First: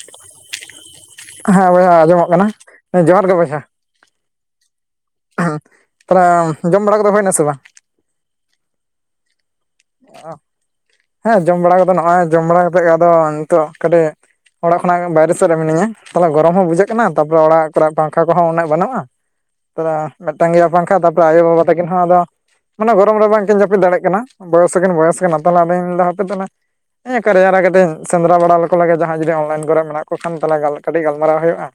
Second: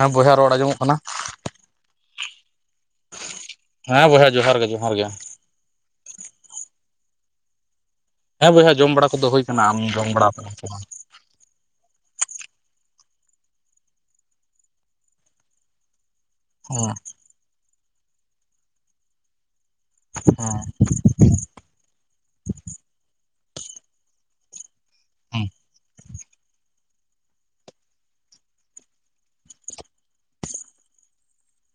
ᱦᱮᱸ ᱵᱚᱭᱦᱟ ᱨᱚᱲ ᱟᱸᱡᱚᱢᱚᱜ ᱠᱟᱱᱟ? ᱦᱮᱸ ᱵᱚᱭᱦᱟ ᱟᱸᱡᱚᱢᱚᱜ ᱠᱟᱱᱟ ᱡᱚᱦᱟᱨ ᱜᱮ ᱵᱚᱭᱦᱟ᱾ ᱦᱮᱸ ᱵᱚᱭᱦᱟ ᱡᱚᱦᱟᱨ ᱜᱮ ᱡᱚᱦᱟᱨ ᱜᱮ᱾ ᱛᱟᱦᱚᱞᱮ ᱡᱚᱢ ᱵᱟᱲᱟ ᱠᱚᱫᱚ ᱦᱩᱭᱱᱟ ᱥᱮ ᱵᱟᱝ? ᱦᱮᱸ ᱵᱚᱭᱦᱟ ᱡᱚᱢ ᱵᱟᱲᱟ ᱠᱚᱫᱚ ᱦᱩᱭ ᱟᱠᱟᱱᱟ ᱟᱢᱮᱢ ᱡᱚᱢ ᱵᱟᱲᱟᱣ ᱠᱟᱫᱟ ᱥᱮ ᱵᱟᱝ? ᱦᱮᱸ ᱡᱚᱢ ᱵᱟᱲᱟ ᱠᱚᱫᱚ ᱱᱚᱜᱼᱚᱭ ᱡᱚᱢ ᱵᱟᱲᱟ ᱠᱟᱛᱮᱫ ᱜᱮ ᱟᱫᱚ ᱱᱤᱛᱚᱜ ᱠᱟᱹᱴᱤᱡ ᱚᱲᱟᱜ ᱠᱷᱚᱱᱟᱜ ᱵᱟᱭᱨᱮ ᱥᱮᱫ ᱨᱮ ᱢᱤᱱᱟᱹᱧᱟ᱾ ᱛᱟᱦᱚᱞᱮ ᱜᱚᱨᱚᱢ ᱦᱚᱸ ᱵᱩᱡᱷᱟᱹᱜ ᱦᱮᱸ ᱠᱟᱱᱟ, ᱛᱟᱨᱯᱚᱨᱮ ᱚᱲᱟᱜ ᱠᱚᱨᱮ ᱯᱟᱝᱠᱷᱟ ᱠᱚᱦᱚᱸ ᱩᱱᱟᱹᱜ ᱵᱟᱹᱱᱩᱜᱼᱟ᱾ ᱛᱮ ᱢᱤᱫᱴᱟᱝ ᱦᱮᱸ ᱜᱮᱭᱟ ᱯᱟᱝᱠᱷᱟ ᱛᱟᱯᱚᱨᱮ ᱟᱭᱳᱵᱟᱵᱟ ᱛᱟᱹᱠᱤᱱ ᱦᱚᱸ ᱟᱫᱚ ᱢᱟᱱᱮ ᱜᱚᱨᱚᱢ ᱨᱮ ᱵᱟᱝᱠᱤᱱ ᱡᱟᱹᱯᱤᱫ ᱫᱟᱲᱮᱭᱟᱜ ᱠᱟᱱᱟ᱾ ᱵᱚᱭᱚᱥ ᱦᱚᱠᱤᱱ ᱵᱚᱭᱚᱥ ᱠᱟᱱᱟ, ᱦᱮᱸ ᱛᱟᱦᱚᱞᱮ ᱟᱫᱚᱧ ᱞᱟᱹᱭᱫᱟ ᱦᱟᱯᱮ ᱛᱟᱦᱚᱞᱮ ᱮᱸ ᱠᱟᱨᱮᱭᱟᱨᱮ ᱠᱟᱹᱴᱤᱡ ᱥᱮᱸᱫᱽᱨᱟ ᱵᱟᱲᱟ ᱞᱮᱠᱚ ᱞᱮᱜᱮ ᱡᱟᱦᱟᱸᱭ ᱡᱩᱫᱤ ᱚᱱᱞᱟᱭᱤᱱ ᱠᱚᱨᱮ ᱢᱮᱱᱟᱜ ᱠᱚ ᱠᱷᱟᱱ ᱛᱟᱦᱚᱞᱮ ᱠᱟᱹᱴᱤᱡ ᱜᱟᱞᱢᱟᱨᱟᱣ ᱦᱩᱭᱩᱜᱼᱟ᱾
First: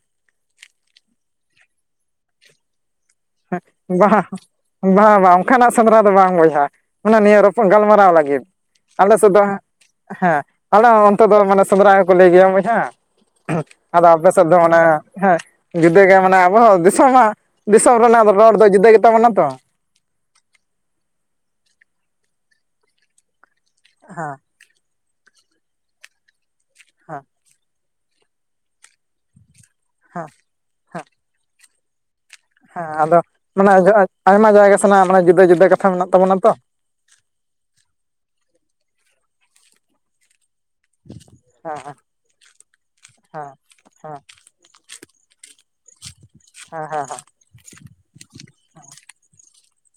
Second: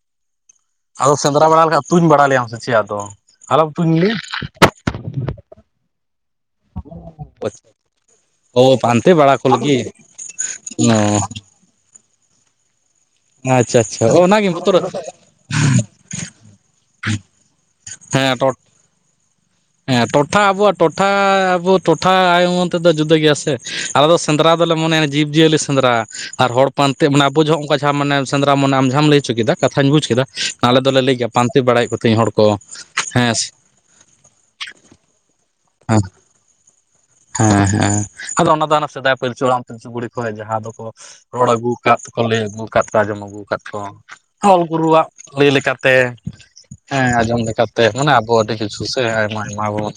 ᱟᱫᱚ ᱥᱮᱸᱫᱽᱨᱟ ᱵᱟᱲᱟ ᱞᱮᱠᱷᱟᱡ ᱛᱩᱧ ᱵᱟᱲᱟ ᱞᱮᱭᱟᱢ ᱥᱮ ᱪᱮᱫ ᱟᱫᱚ? ᱟᱞᱚᱢ ᱛᱩᱧ ᱞᱮᱭᱟ ᱵᱟ ᱵᱟᱝ ᱵᱟᱝ ᱚᱱᱠᱟᱱᱟᱜ ᱥᱮᱸᱫᱽᱨᱟ ᱫᱚ ᱵᱟᱝ ᱵᱚᱭᱦᱟ᱾ ᱦᱟ ᱚᱱᱮ ᱱᱤᱭᱟᱹ ᱨᱚᱯᱚᱲ ᱜᱟᱞᱢᱟᱨᱟᱣ ᱞᱟᱹᱜᱤᱫ, ᱚ ᱯᱟᱱᱛᱮ ᱟᱞᱮ ᱥᱮᱫ ᱵᱟᱲᱟ ᱫᱚᱼᱼ ᱠᱚ ᱞᱟᱹᱜᱤᱫ ᱦᱮᱸ ᱟᱞᱮ ᱚ ᱚᱱᱛᱮ ᱫᱚ ᱢᱟᱱᱮ ᱥᱮᱸᱫᱽᱨᱟᱭ ᱦᱚᱸᱠᱚ ᱞᱟᱹᱭ ᱜᱮᱭᱟ ᱵᱚᱭᱦᱟ᱾ ᱟᱪᱪᱷᱟ ᱟᱪᱪᱷᱟ ᱟᱫᱚ ᱟᱯᱮ ᱥᱮᱫ ᱚᱱᱟᱜᱮ ᱫᱚ ᱵᱚᱛᱚᱨ ᱢᱟᱱᱮ ᱦᱮᱸ ᱡᱩᱫᱟᱹ ᱜᱮ ᱢᱟᱱᱮ ᱟᱵᱚ ᱫᱚ ᱫᱤᱥᱚᱢ ᱢᱟᱼᱼ ᱛᱚᱢ ᱨᱮᱱᱟᱜ ᱦᱮᱸ ᱴᱚᱴ ᱨᱚᱲ ᱫᱚ ᱡᱩᱫᱟᱹ ᱜᱮᱛᱟ ᱵᱚᱱᱟ ᱛᱚ᱾ ᱦᱮᱸ ᱴᱚᱴᱷᱟ ᱟᱵᱚᱣᱟᱜ ᱴᱚᱴᱷᱟ ᱟᱵᱚ ᱴᱚᱴᱷᱟ ᱟᱭ ᱩᱢᱟᱹᱱ ᱛᱮᱫᱚ ᱡᱩᱫᱟᱹ ᱜᱮᱭᱟ ᱥᱮ ᱟᱞᱮ ᱫᱚ ᱦᱮᱸ ᱥᱮᱸᱫᱽᱨᱟᱼᱼ ᱟᱞᱮ ᱫᱚᱞᱮ ᱢᱚᱱᱮᱭᱟ ᱡᱤᱵᱽᱡᱤᱭᱟᱹᱞᱤ ᱥᱮᱸᱫᱽᱨᱟ ᱟᱨ ᱦᱚᱲ ᱯᱟᱱᱛᱮ ᱦᱮᱸ ᱢᱟᱱᱮ ᱟᱵᱚ ᱡᱚᱦᱚᱜ ᱚᱱᱠᱟ ᱡᱟᱦᱟᱸ ᱢᱟᱱᱮ ᱥᱮᱸᱫᱽᱨᱟ ᱢᱚᱱᱮ ᱟᱢ ᱡᱟᱦᱟᱸᱢ ᱞᱟᱹᱭ ᱦᱚᱪᱚ ᱠᱮᱫᱟ᱾ ᱠᱟᱛᱷᱟᱧ ᱵᱩᱡ ᱠᱮᱫᱟ ᱦᱮᱸ ᱟᱞᱮ ᱫᱚᱞᱮ ᱦᱮᱸ ᱞᱟᱹᱭ ᱜᱮᱭᱟ ᱯᱟᱱᱛᱮ ᱵᱟᱲᱟᱭᱮᱜ ᱠᱚ ᱛᱟᱦᱮᱤᱧ ᱦᱚᱲ ᱠᱚ᱾ ᱦᱮᱸ ᱟᱫᱚ ᱢᱟᱱᱮ ᱟᱭᱢᱟ ᱡᱟᱭᱜᱟ ᱥᱮᱱᱟᱜ ᱢᱟᱱᱮ ᱡᱩᱫᱟᱹ ᱡᱩᱫᱟᱹ ᱠᱟᱛᱷᱟ ᱦᱮᱸ ᱢᱮᱱᱟᱜ ᱛᱟᱵᱚᱱᱟ ᱛᱚ᱾ ᱦᱮᱸ ᱦᱮᱸ ᱟᱫᱚ ᱚᱱᱟ ᱫᱚ ᱦᱟᱱᱮ ᱥᱮᱫᱟᱭ ᱯᱤᱞᱪᱩ ᱦᱟᱲᱟᱢ ᱯᱤᱞᱪᱩ ᱵᱩᱲᱤ ᱠᱚ ᱦᱮᱡ ᱞᱮᱱᱟ ᱟᱫᱚᱠᱚᱼᱼ ᱨᱚᱲ ᱟᱹᱜᱩ ᱦᱮᱸ ᱦᱮᱸ ᱦᱮᱸ ᱟᱠᱟᱫ ᱠᱚ ᱞᱟᱹᱭ ᱟᱹᱜᱩ ᱟᱠᱟᱫ ᱠᱚ ᱟᱸᱡᱚᱢ ᱟᱹᱜᱩ ᱦᱮᱸ ᱦᱮᱸ ᱦᱮᱸ ᱟᱠᱟᱫ ᱠᱚᱼᱼ ᱚᱞ ᱜᱩᱨᱩᱣᱟᱜ ᱞᱟᱹᱭ ᱞᱮᱠᱟ ᱛᱮ ᱦᱮᱸ ᱟᱸᱡᱚᱢ ᱞᱮᱠᱟᱼᱼ ᱛᱮ ᱢᱟᱱᱮ ᱟᱵᱚ ᱟᱹᱰᱤ ᱠᱤᱪᱷᱩ ᱥᱮ ᱟᱭᱢᱟ ᱟᱭᱢᱟ ᱵᱚᱱ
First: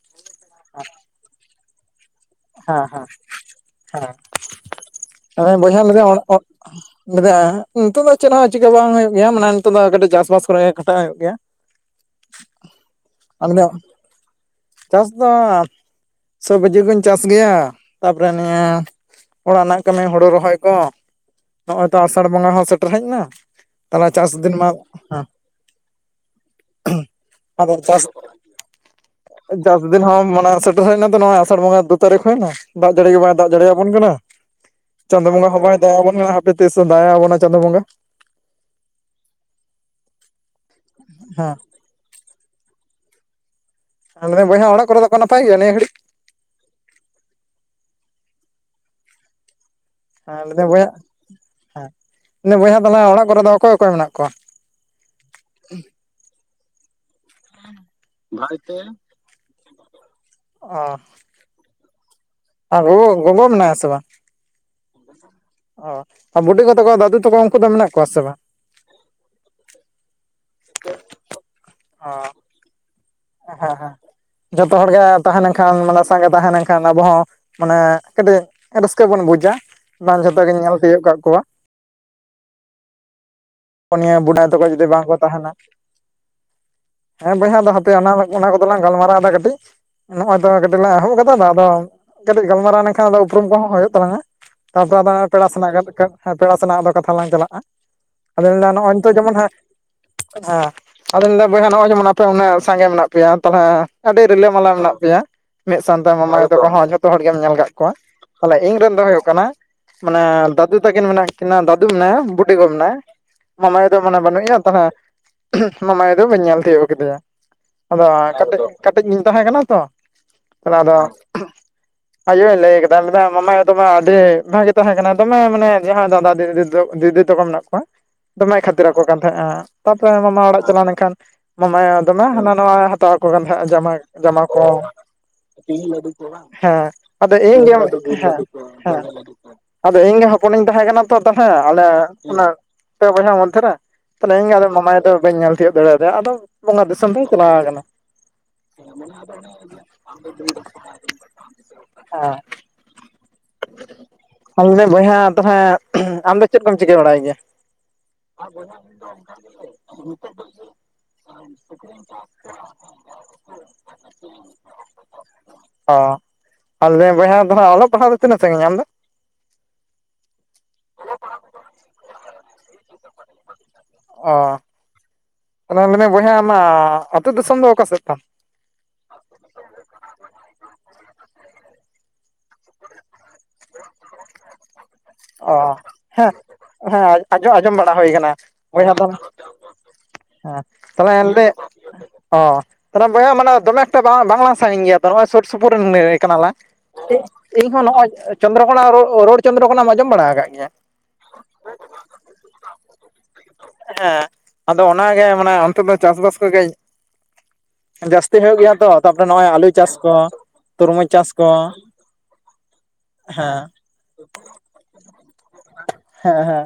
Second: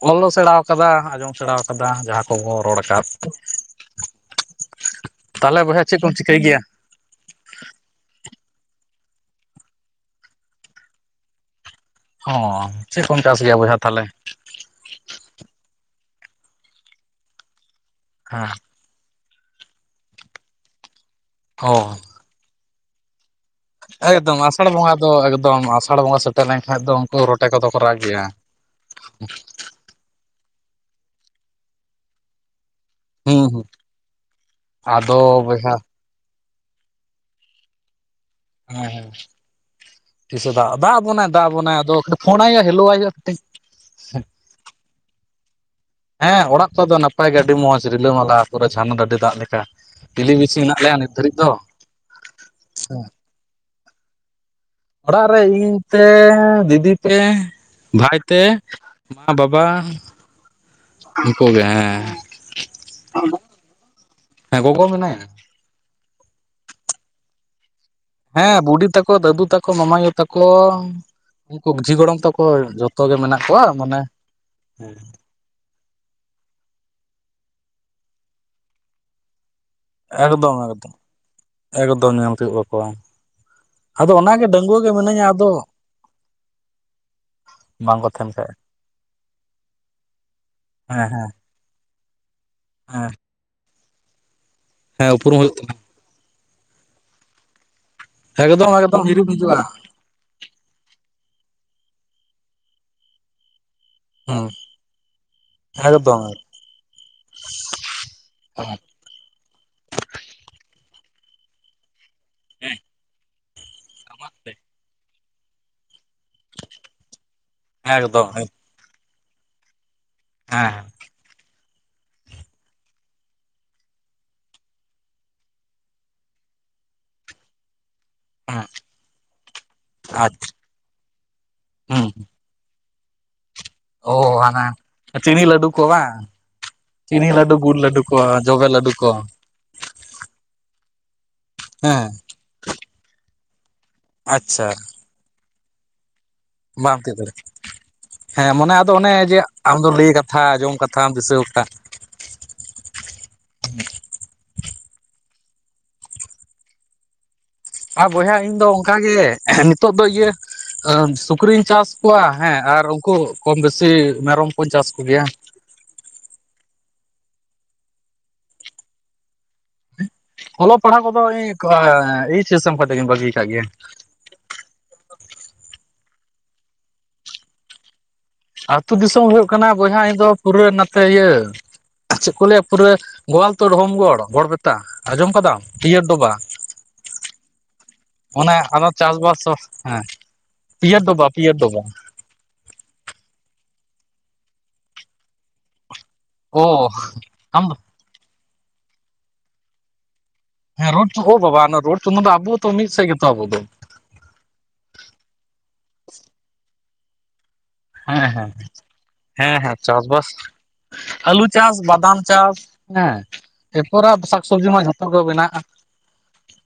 ᱚᱞᱚ ᱥᱮᱬᱟ ᱟᱠᱟᱫᱟ ᱟᱸᱡᱚᱢ ᱥᱮᱬᱟᱣ-ᱼ ᱠᱟᱫᱟ, ᱡᱟᱦᱟᱸ ᱠᱚᱵᱚᱱ ᱨᱚᱲ ᱦᱮᱸ ᱟᱠᱟᱫ᱾ ᱟᱫᱚ ᱛᱟᱦᱚᱞᱮ ᱵᱚᱭᱦᱟ ᱪᱮᱫ ᱞᱮᱫᱟᱧ ᱠᱚᱢ ᱚᱲᱟ ᱪᱤᱠᱟᱹᱭ ᱚᱜ ᱜᱮᱭᱟ ᱞᱮᱫᱟ ᱱᱤᱛᱚᱜ ᱫᱚ ᱪᱮᱫ ᱦᱚᱸ ᱪᱤᱠᱟᱹ ᱵᱟᱝ ᱦᱩᱭᱩᱜ ᱜᱮᱭᱟ ᱢᱟᱱᱮ ᱱᱤᱛᱚᱜ ᱫᱚ ᱠᱟᱹᱴᱤᱡ ᱪᱟᱥᱵᱟᱥ ᱠᱚᱨᱮ ᱠᱷᱟᱴᱟᱜ ᱦᱩᱭᱩᱜ ᱜᱮᱭᱟ᱾ ᱦᱚᱸ ᱪᱮᱫ ᱠᱚᱢ ᱪᱟᱥ ᱜᱮᱭᱟ ᱟᱫᱚ ᱵᱚᱭᱦᱟ ᱛᱟᱦᱞᱮ? ᱪᱟᱥ ᱫᱚ ᱥᱚᱵᱡᱤ ᱠᱩᱧ ᱪᱟᱥ ᱜᱮᱭᱟ, ᱛᱟᱯᱚᱨᱮ ᱦᱮᱸ ᱱᱤᱭᱟᱹ ᱚᱲᱟᱜ ᱨᱮᱱᱟᱜ ᱠᱟᱹᱢᱤ ᱦᱳᱲᱳ ᱨᱚᱦᱚᱭ ᱠᱚ ᱚ ᱱᱚᱜᱼᱚᱭ ᱛᱚ ᱟᱥᱟᱲ ᱵᱚᱸᱜᱟ ᱦᱚᱸ ᱥᱮᱴᱮᱨ ᱦᱮᱡ ᱱᱟ, ᱮᱠᱫᱚᱢ ᱟᱥᱟᱲ ᱵᱚᱸᱜᱟ ᱫᱚ ᱮᱠᱫᱚᱢ ᱟᱥᱟᱲ ᱵᱚᱸᱜᱟ ᱥᱮᱴᱮᱨ ᱞᱮᱱᱠᱷᱟᱱ ᱫᱚ ᱩᱱᱠᱩ ᱨᱚᱴᱮ ᱠᱚᱫᱚ ᱟᱫᱚ ᱠᱚ ᱨᱟᱜ ᱪᱟᱥ ᱜᱮᱭᱟ᱾ [inaudible] ᱪᱟᱥ ᱫᱤᱱ ᱦᱚᱸ ᱢᱟᱱᱮ ᱥᱮᱴᱮᱨ ᱦᱮᱡᱱᱟ ᱛᱚ ᱱᱚᱜᱚᱭ ᱟᱥᱟᱲ ᱵᱚᱸᱜᱟ ᱫᱩ ᱛᱟᱹᱨᱤᱠᱷ ᱦᱩᱭᱮᱱᱟ᱾ ᱫᱟᱜ ᱡᱟᱹᱲᱤ ᱜᱮ ᱵᱟᱭ ᱦᱩᱸ ᱫᱟᱜ ᱦᱩᱸ ᱡᱟᱹᱲᱤ ᱟᱵᱚᱱ ᱠᱟᱱᱟ ᱟᱫᱚ ᱪᱟᱸᱫᱳ ᱵᱚᱸᱜᱟ ᱦᱚᱸ ᱵᱚᱭᱦᱟ ᱵᱟᱭ ᱫᱟᱭᱟ ᱟᱵᱚᱱ ᱠᱟᱱᱟ᱾ ᱯᱮ ᱛᱤᱥᱮ ᱫᱟᱜ ᱟᱵᱚᱱᱟ ᱪᱟᱸᱫᱳ ᱵᱚᱸᱜᱟ, ᱦᱮᱸ ᱦᱮᱸ ᱛᱤᱥᱮ ᱫᱟᱜ ᱫᱟᱜ ᱟᱵᱚᱱᱟᱭ ᱫᱟᱜ ᱦᱮᱸ ᱟᱵᱚᱱᱟᱭ ᱟᱫᱚ ᱠᱟᱹᱴᱤᱡ ᱯᱷᱳᱱ ᱟᱭ ᱦᱩᱭᱩᱜᱼᱟ ᱦᱮᱞᱳᱣ ᱟᱭ ᱦᱩᱭᱩᱜᱼᱟ ᱠᱟᱹᱴᱤᱡ᱾ ᱞᱟᱹᱭᱫᱟᱧ ᱵᱚᱭᱦ ᱚᱲᱟᱜ ᱠᱚᱨᱮ ᱫᱚᱠᱚ ᱱᱟᱯᱟᱭ ᱜᱮᱭᱟ ᱱᱤᱭᱟᱹ ᱜᱷᱟᱹᱲᱤᱡ? ᱦᱮᱸ ᱚᱲᱟᱜ ᱠᱚᱫᱚ ᱱᱟᱯᱟᱭ ᱜᱮ ᱟᱹᱰᱤ ᱢᱚᱸᱡᱽ ᱨᱤᱞᱟᱹᱢᱟᱞᱟ ᱯᱩᱨᱟᱹ ᱡᱷᱟᱱ ᱰᱟᱹᱰᱤ ᱫᱟᱜ ᱞᱮᱠᱟ᱾ ᱯᱤᱞᱤ ᱦᱮᱸ ᱵᱤᱪᱷᱤ ᱞᱮᱫᱟᱹᱧ ᱦᱮᱱᱟᱜ ᱵᱚᱭᱦᱟ ᱞᱮᱭᱟ ᱱᱤᱛ ᱫᱷᱟᱹᱨᱤᱡ ᱫᱚ ᱦᱮᱸ ᱞᱮᱫᱟᱹᱧ ᱵᱚᱭᱦᱟ ᱛᱟᱦᱞᱮ ᱚᱲᱟᱜ ᱠᱚᱨᱮ ᱫᱚ ᱚᱠᱚᱭ ᱚᱠᱚᱭ ᱢᱮᱱᱟᱜ ᱠᱚᱣᱟ? ᱚᱲᱟᱜ ᱨᱮ ᱤᱧ ᱛᱮ ᱫᱤᱫᱤ ᱛᱮ ᱵᱷᱟᱭ ᱛᱮ ᱢᱟ ᱵᱟᱵᱟ ᱚ ᱠᱚᱜᱮ ᱦᱮᱸ᱾ ᱟᱨ ᱜᱚ ᱜᱚᱜᱚ ᱢᱮᱱᱟᱭᱟ ᱥᱮ ᱵᱟᱝ? ᱦᱮᱸ ᱜᱚᱜᱚ ᱢᱮᱱᱟᱭᱟ᱾ ᱚ ᱟᱨ ᱵᱩᱰᱤ ᱜᱚ ᱛᱟᱠᱚ ᱫᱟᱫᱩ ᱛᱟᱠᱚ ᱩᱱᱠᱩ ᱫᱚ ᱢᱮᱱᱟᱜ ᱠᱚᱣᱟ ᱥᱮ ᱵᱟᱝ? ᱦᱮᱸ ᱵᱩᱰᱤ ᱛᱟᱠᱚ ᱫᱟᱹᱫᱩ ᱛᱟᱠᱚ ᱢᱟᱢᱟᱭᱳ ᱛᱟᱠᱚ ᱩᱱᱠᱩ ᱡᱷᱤ ᱚ ᱜᱚᱲᱚᱢ ᱛᱟᱠᱚ ᱟᱨ ᱡᱚ ᱛᱚ ᱜᱮ ᱢᱮᱱᱟᱜ ᱠᱚᱣᱟ, ᱦᱮᱸ ᱦᱮᱸ ᱢᱟᱱᱮᱼᱼ ᱡᱚᱛᱚ ᱦᱚᱲ ᱜᱮ ᱛᱟᱦᱮᱸ ᱞᱮᱱᱠᱷᱟᱱ ᱢᱟᱱᱮ ᱥᱟᱸᱜᱮ ᱛᱟᱦᱮᱸ ᱞᱮᱱᱠᱷᱟᱱ ᱟᱵᱚ ᱦᱚᱸ ᱢᱟᱱᱮ ᱠᱟᱹᱴᱤᱡ ᱨᱟᱹᱥᱠᱟᱹ ᱵᱚᱱ ᱵᱩᱡᱟ᱾ ᱵᱟᱝ ᱡᱷᱚᱛᱚ ᱮᱠᱫᱚᱢ ᱜᱤᱧ ᱧᱮᱞ ᱮᱠᱫᱚᱢ ᱛᱤᱭᱳᱜ ᱠᱟᱜ ᱠᱚᱣᱟ᱾ ᱮᱠᱫᱚᱢ ᱧᱮᱞ ᱛᱤᱭᱳᱜ ᱠᱟᱠᱚᱣᱟᱢ ᱟᱫᱚ ᱩᱱᱤᱭᱟᱹ ᱚᱱᱟᱜᱮ ᱵᱚᱰᱟᱭ ᱛᱟᱠᱚ ᱰᱟᱺᱜᱩᱣᱟᱹ ᱡᱩᱫᱤ ᱜᱮ ᱵᱟᱝᱠᱚ ᱢᱤᱱᱟᱹᱧᱟ ᱟᱫᱚ ᱛᱟᱦᱮᱱᱟ, ᱦᱮᱸ ᱵᱚᱭᱦᱟ ᱫᱚ ᱦᱟᱼᱼ ᱵᱟᱝᱠᱚ ᱛᱟᱦᱮᱱ [unintelligible] ᱚᱱᱟ ᱠᱷᱟᱡ ᱠᱚᱫᱚᱞᱟᱝ ᱜᱟᱞᱢᱟᱨᱟᱣ ᱮᱫᱟ ᱠᱟᱹᱴᱤᱡ ᱱᱚᱜᱼᱚᱭ ᱛᱚ ᱠᱟᱹᱴᱤᱡ ᱦᱮᱸ ᱮᱦᱚᱵ ᱦᱮᱸ ᱠᱟᱫᱟ ᱟᱫᱚᱼᱼ ᱠᱟᱹᱴᱤᱡ ᱜᱟᱞᱢᱟᱨᱟᱣ ᱞᱮᱱᱠᱷᱟᱱ ᱦᱮᱸ ᱟᱫᱚ ᱩᱯᱨᱩᱢ ᱠᱚᱦᱚᱸ ᱦᱩᱭᱩᱜ ᱛᱟᱞᱟᱝᱼᱟ᱾ ᱛᱟᱯᱚᱨ ᱦᱮᱸ ᱟᱫᱚ ᱩᱯᱨᱩᱢ ᱯᱮᱲᱟ ᱦᱩᱭᱩᱜ ᱛᱟᱢᱟ ᱥᱟᱞᱟᱜ [unintelligible] ᱦᱮᱸ ᱯᱮᱲᱟ ᱥᱮᱱᱟᱜ ᱟᱫᱚ ᱠᱟᱛᱷᱟ ᱵᱟᱝ ᱪᱟᱞᱟᱜᱼᱟ ᱾ᱟᱫᱚ ᱞᱟᱹᱭ ᱫᱟ ᱮᱠᱫᱚᱢ ᱱᱚᱜᱼᱚᱭ ᱮᱠᱫᱚᱢ ᱱᱤᱛᱚᱜ ᱦᱤᱨᱤᱢ ᱡᱮᱢᱚᱱ ᱦᱟᱸᱜᱼᱼ ᱦᱤᱡᱩᱜᱼᱟ ᱦᱮᱸ ᱟᱫᱚᱧ ᱞᱟᱹᱭᱮᱜᱼᱟ, ᱵᱚᱭᱦᱟ ᱱᱚᱜᱼᱚᱭ ᱡᱮᱢᱚᱱ ᱟᱯᱮ ᱩᱱᱟᱹᱜ ᱥᱟᱸᱜᱮ ᱢᱮᱱᱟᱜ ᱯᱮᱭᱟ ᱛᱟᱦᱚᱞᱮᱼᱼ ᱟᱹᱰᱤ ᱦᱩᱸ ᱨᱤᱞᱟᱹᱢᱟᱞᱟ ᱢᱮᱱᱟᱜ ᱯᱮᱭᱟ᱾ ᱢᱤᱫ ᱥᱟᱱᱛᱟᱲ ᱮᱠᱫᱚᱢ ᱢᱟᱢᱟᱭᱩ ᱛᱟᱠᱚ ᱦᱚᱸ ᱡᱚᱛᱚ ᱦᱚᱲ ᱜᱮᱢ ᱧᱮᱞ ᱟᱠᱟᱫ ᱠᱚᱣᱟ᱾ ᱛᱟᱦᱚᱞᱮ ᱤᱧ ᱨᱮᱱ ᱫᱚ ᱦᱩᱭᱩᱜ ᱠᱟᱱᱟᱼᱼ ᱢᱟᱱᱮ ᱫᱟᱫᱩ ᱛᱟᱹᱠᱤᱱ ᱢᱮᱱᱟᱜ ᱠᱤᱱᱟ, ᱫᱟᱫᱩ ᱢᱮᱱᱟᱭᱟ ᱵᱩᱴᱤ ᱜᱚ ᱢᱮᱱᱟᱭᱟ᱾ ᱢᱟᱢᱟᱭᱩ ᱫᱚ ᱢᱟᱱᱮ ᱵᱟᱹᱱᱩᱜ ᱮᱭᱟ ᱛᱟᱦᱚᱞᱮ ᱢᱟᱢᱟᱭᱩ ᱫᱚ ᱵᱟᱹᱧ ᱧᱮᱞ ᱛᱤᱭᱳᱜ ᱠᱮᱫᱮᱭᱟ᱾ ᱟᱫᱚ ᱮᱠᱫᱚᱢ ᱦᱮᱸ ᱠᱟᱹᱴᱤᱡ ᱠᱟᱹᱴᱤᱡ ᱤᱧ ᱛᱟᱦᱮᱸ ᱠᱟᱱᱟ ᱛᱚ, ᱛᱟᱦᱚᱞᱮ ᱟᱫᱚᱼᱼ ᱦᱮᱸ ᱟᱭᱳᱭ ᱞᱟᱹᱭ ᱟᱠᱟᱫᱟ, ᱢᱮᱱᱫᱟ ᱢᱟᱢᱟᱭᱩ ᱫᱚᱢᱮ ᱟᱹᱰᱤ ᱵᱷᱟᱜᱤ ᱛᱟᱦᱮᱸ ᱠᱟᱱᱟ ᱫᱚᱢᱮ ᱢᱟᱱᱮ ᱡᱟᱦᱟᱸᱭ ᱫᱟᱫᱟ ᱫᱤᱫᱤ ᱛᱟᱠᱚ ᱫᱤᱫᱤᱼᱼ ᱛᱟᱠᱚ ᱢᱮᱱᱟᱜ ᱠᱚᱣᱟ, ᱫᱚᱢᱮ ᱠᱷᱟᱛᱤᱨ ᱟᱠᱚ ᱠᱟᱱ ᱛᱟᱦᱮᱸᱜᱼᱟ ᱾ᱛᱟᱯᱚᱨᱮ ᱟᱪᱪᱷᱟ ᱢᱟᱢᱟ ᱚᱲᱟᱜ ᱪᱟᱞᱟᱣ ᱞᱮᱱᱠᱷᱟᱱ ᱢᱟᱢᱟᱭᱩᱼᱼ ᱦᱩᱸ ᱦᱟᱱᱟ ᱱᱟᱣᱟᱭ ᱦᱟᱛᱟᱣ ᱟᱠᱚ ᱠᱟᱱ ᱛᱟᱦᱮᱸᱜᱼᱟᱭ ᱡᱟᱢᱟᱭ ᱚ ᱡᱟᱢᱟ ᱦᱟᱱᱟ ᱠᱚ᱾ ᱪᱤᱱᱤ ᱞᱟᱹᱰᱩ ᱠᱚ ᱵᱟᱝ ᱦᱮᱸ ᱪᱤᱱᱤ ᱟᱫᱚ [unintelligible] ᱞᱟᱹᱰᱩ ᱦᱮᱸ ᱜᱩᱲ ᱞᱟᱹᱰᱩ ᱠᱚ ᱡᱚᱵᱮ ᱞᱟᱹᱰᱩ ᱦᱮᱸ᱾ ᱠᱚ ᱟᱫᱚ ᱤᱧ ᱜᱮ ᱦᱚᱯᱚᱱᱤᱧ ᱛᱟᱦᱮᱸ ᱠᱟᱱᱟ ᱛᱚ ᱛᱟᱦᱚᱞᱮ ᱦᱮᱸ ᱚᱱᱮ ᱚᱱᱟ ᱯᱮ ᱵᱚᱭᱦᱟ ᱢᱚᱫᱽᱫᱷᱮᱨᱮ᱾ ᱛᱟᱦᱚᱞᱮ ᱤᱧ ᱜᱮ ᱟᱫᱚ ᱟᱪᱪᱷᱟ ᱢᱟᱢᱟᱭᱳ ᱫᱚ ᱵᱟᱹᱧ ᱧᱮᱞ ᱛᱤᱭᱳᱜ ᱫᱟᱲᱮᱭᱟᱫᱮᱭᱟ, ᱟᱫᱚ ᱵᱚᱸᱜᱟ ᱵᱟᱢ ᱫᱤᱥᱚᱢ ᱛᱤᱭᱳᱜ ᱨᱤᱧ ᱫᱟᱲᱮᱭᱟᱜᱼᱟ ᱪᱟᱞᱟᱣ ᱠᱟᱱᱟ᱾ ᱦᱮᱸ ᱢᱚᱱᱮ ᱟᱫᱚ ᱚᱱᱮ ᱡᱮ ᱟᱢᱫᱚ ᱞᱟᱹᱭ ᱠᱟᱛᱷᱟ ᱟᱸᱚᱢ ᱠᱟᱛᱷᱟᱢ ᱫᱤᱥᱟᱹ ᱠᱟᱜᱼᱼ ᱦᱮᱸ᱾ ᱟᱢᱜᱮ ᱵᱚᱭᱦᱟ ᱛᱟᱦᱮ, ᱟᱢ ᱫᱚ ᱪᱮᱫ ᱠᱚᱢ ᱪᱤᱠᱟᱹ ᱵᱟᱲᱟᱭ ᱜᱮᱭᱟ‍? ᱟᱨ ᱵᱚᱭᱦᱟ ᱤᱧ ᱫᱚ ᱚᱱᱠᱟᱜᱮ ᱱᱤᱛᱚᱜ ᱫᱚ ᱤᱭᱟᱹᱼᱼ ᱥᱩᱠᱨᱤᱧ ᱪᱟᱥ ᱠᱚᱣᱟ, ᱦᱮᱸ ᱟᱨ ᱩᱱᱠᱩ ᱠᱚᱢ ᱵᱮᱥᱤ ᱢᱮᱨᱚᱢ ᱠᱩᱧ ᱪᱟᱥ ᱠᱚᱜᱮᱭᱟ᱾ ᱚ ᱟᱨ ᱞᱟᱹᱭ ᱫᱤᱧ ᱵᱚᱭᱦᱟ ᱫᱚ ᱦᱟᱸᱜ ᱚᱞᱚᱜ ᱯᱟᱲᱦᱟᱜ ᱫᱚ ᱛᱤᱱᱟᱹᱜ ᱥᱟᱺᱜᱤᱧ ᱧᱟᱢ ᱫᱚ‍? ᱚᱞᱚᱜ ᱯᱟᱲᱦᱟᱜ ᱠᱚᱫᱚ ᱤᱧ ᱮᱭᱤ ᱪᱮᱥ ᱮᱢ ᱠᱟᱛᱮ ᱜᱤᱧ ᱵᱟᱹᱜᱤᱭ ᱠᱟᱜ ᱜᱮᱭᱟ᱾ ᱚ ᱛᱟᱦᱚᱞᱮ ᱞᱮᱫᱟᱹᱧ ᱵᱚᱭᱦᱟ ᱟᱢᱟᱜᱟᱜ ᱟᱹᱛᱩ ᱫᱤᱥᱚᱢ ᱫᱚ ᱚᱠᱟ ᱥᱮᱫ ᱛᱟᱢ? ᱟᱹᱛᱩ ᱫᱤᱥᱚᱢ ᱦᱩᱭᱩᱜ ᱠᱟᱱᱟ ᱵᱚᱭᱦᱟ ᱤᱧ ᱫᱚ ᱯᱩᱨᱟᱹ ᱱᱟᱛᱮ ᱤᱭᱟᱹ ᱪᱮᱫ ᱠᱚ ᱞᱟᱹᱭᱟ ᱯᱩᱨᱟᱹᱼᱼ ᱜᱳᱣᱟᱞᱛᱳᱲ ᱦᱳᱢᱜᱚᱲ ᱜᱚᱲ ᱵᱮᱛᱟ ᱟᱸᱡᱚᱢ ᱠᱟᱫᱟᱢ ᱚ ᱯᱤᱭᱟᱹᱨ ᱦᱮᱸ ᱰᱚᱵᱟ᱾ ᱦᱮᱸ ᱟᱸᱡᱚ ᱟᱸᱡᱚᱢ ᱵᱟᱲᱟ ᱦᱩᱭ ᱠᱟᱱᱟ᱾ ᱚᱱᱮ ᱦᱳᱭ ᱟᱫᱚ ᱟᱫᱚᱼᱼ ᱪᱟᱥᱵᱟᱥ ᱦᱮᱸ ᱯᱤᱭᱟᱹᱨ ᱛᱟᱦᱚᱞᱮ ᱰᱚᱵᱟ ᱞᱮᱼᱼ ᱯᱤᱭᱟᱹᱨ ᱰᱚᱵᱟ ᱚ ᱛᱟᱦᱚᱞᱮ ᱵᱚᱭᱦᱟ ᱢᱟᱱᱮ ᱫᱚᱢᱮ ᱮᱠᱴᱟ ᱵᱟᱝ ᱵᱟᱝᱞᱟᱝ ᱥᱟᱺᱜᱤᱧ ᱜᱮᱭᱟ, ᱱᱚᱜᱼᱚᱭ ᱥᱩᱨ ᱥᱩᱯᱩᱨ ᱨᱮᱱᱼᱼ ᱠᱟᱱᱟᱞᱟᱝ, ᱚ ᱤᱧ ᱟᱢ ᱫᱚ ᱦᱚᱸ ᱱᱚᱜᱼᱚᱭ ᱪᱚᱱᱫᱨᱚ ᱠᱚᱱᱟ ᱨᱳᱲ ᱪᱚᱱᱫᱨᱚ ᱠᱷᱚᱱᱟᱢ ᱟᱸᱡᱚᱢ ᱵᱟᱲᱟ ᱟᱠᱟᱜ ᱜᱮᱭᱟ? ᱦᱮᱸ ᱨᱳᱰ ᱳ ᱵᱟᱵᱟ ᱚᱱᱟ ᱨᱳᱰ ᱪᱚᱱᱫᱚ ᱫᱚ ᱟᱵᱚ ᱛᱚ ᱢᱤᱫ ᱥᱮᱫ ᱜᱮᱛᱚ ᱟᱵᱩ ᱫᱚ᱾ ᱦᱮᱸ ᱟᱫᱚ ᱚᱱᱟᱜᱮ ᱢᱟᱱᱮ ᱚᱱᱛᱮ ᱫᱚ ᱪᱟᱥᱵᱟᱥ ᱠᱚ ᱠᱟᱹᱡᱼᱼ ᱦᱮᱸ ᱡᱟᱹᱥᱛᱤ ᱦᱮᱸ ᱦᱩᱭᱩᱜ ᱜᱮᱭᱟ ᱛᱚ ᱛᱟᱯᱚᱨᱮ ᱱᱚᱜᱼᱚᱭ ᱦᱮᱸ ᱟᱹᱞᱩ ᱦᱮᱸ ᱪᱟᱥ ᱠᱚ ᱪᱟᱥᱵᱟᱥ ᱛᱚᱨᱢᱚᱡᱽ ᱪᱟᱥ ᱟᱹᱞᱩ ᱠᱚ, ᱵᱟᱫᱟᱢ ᱪᱟᱥ ᱦᱮᱸ ᱮᱯᱚᱨᱮᱜ ᱥᱟᱠᱥᱚᱵᱽᱡᱤ ᱢᱟ ᱡᱷᱚᱛᱚ ᱜᱮ ᱵᱮᱱᱟᱜᱼᱟ᱾ ᱦᱮᱸ ᱦᱮᱸ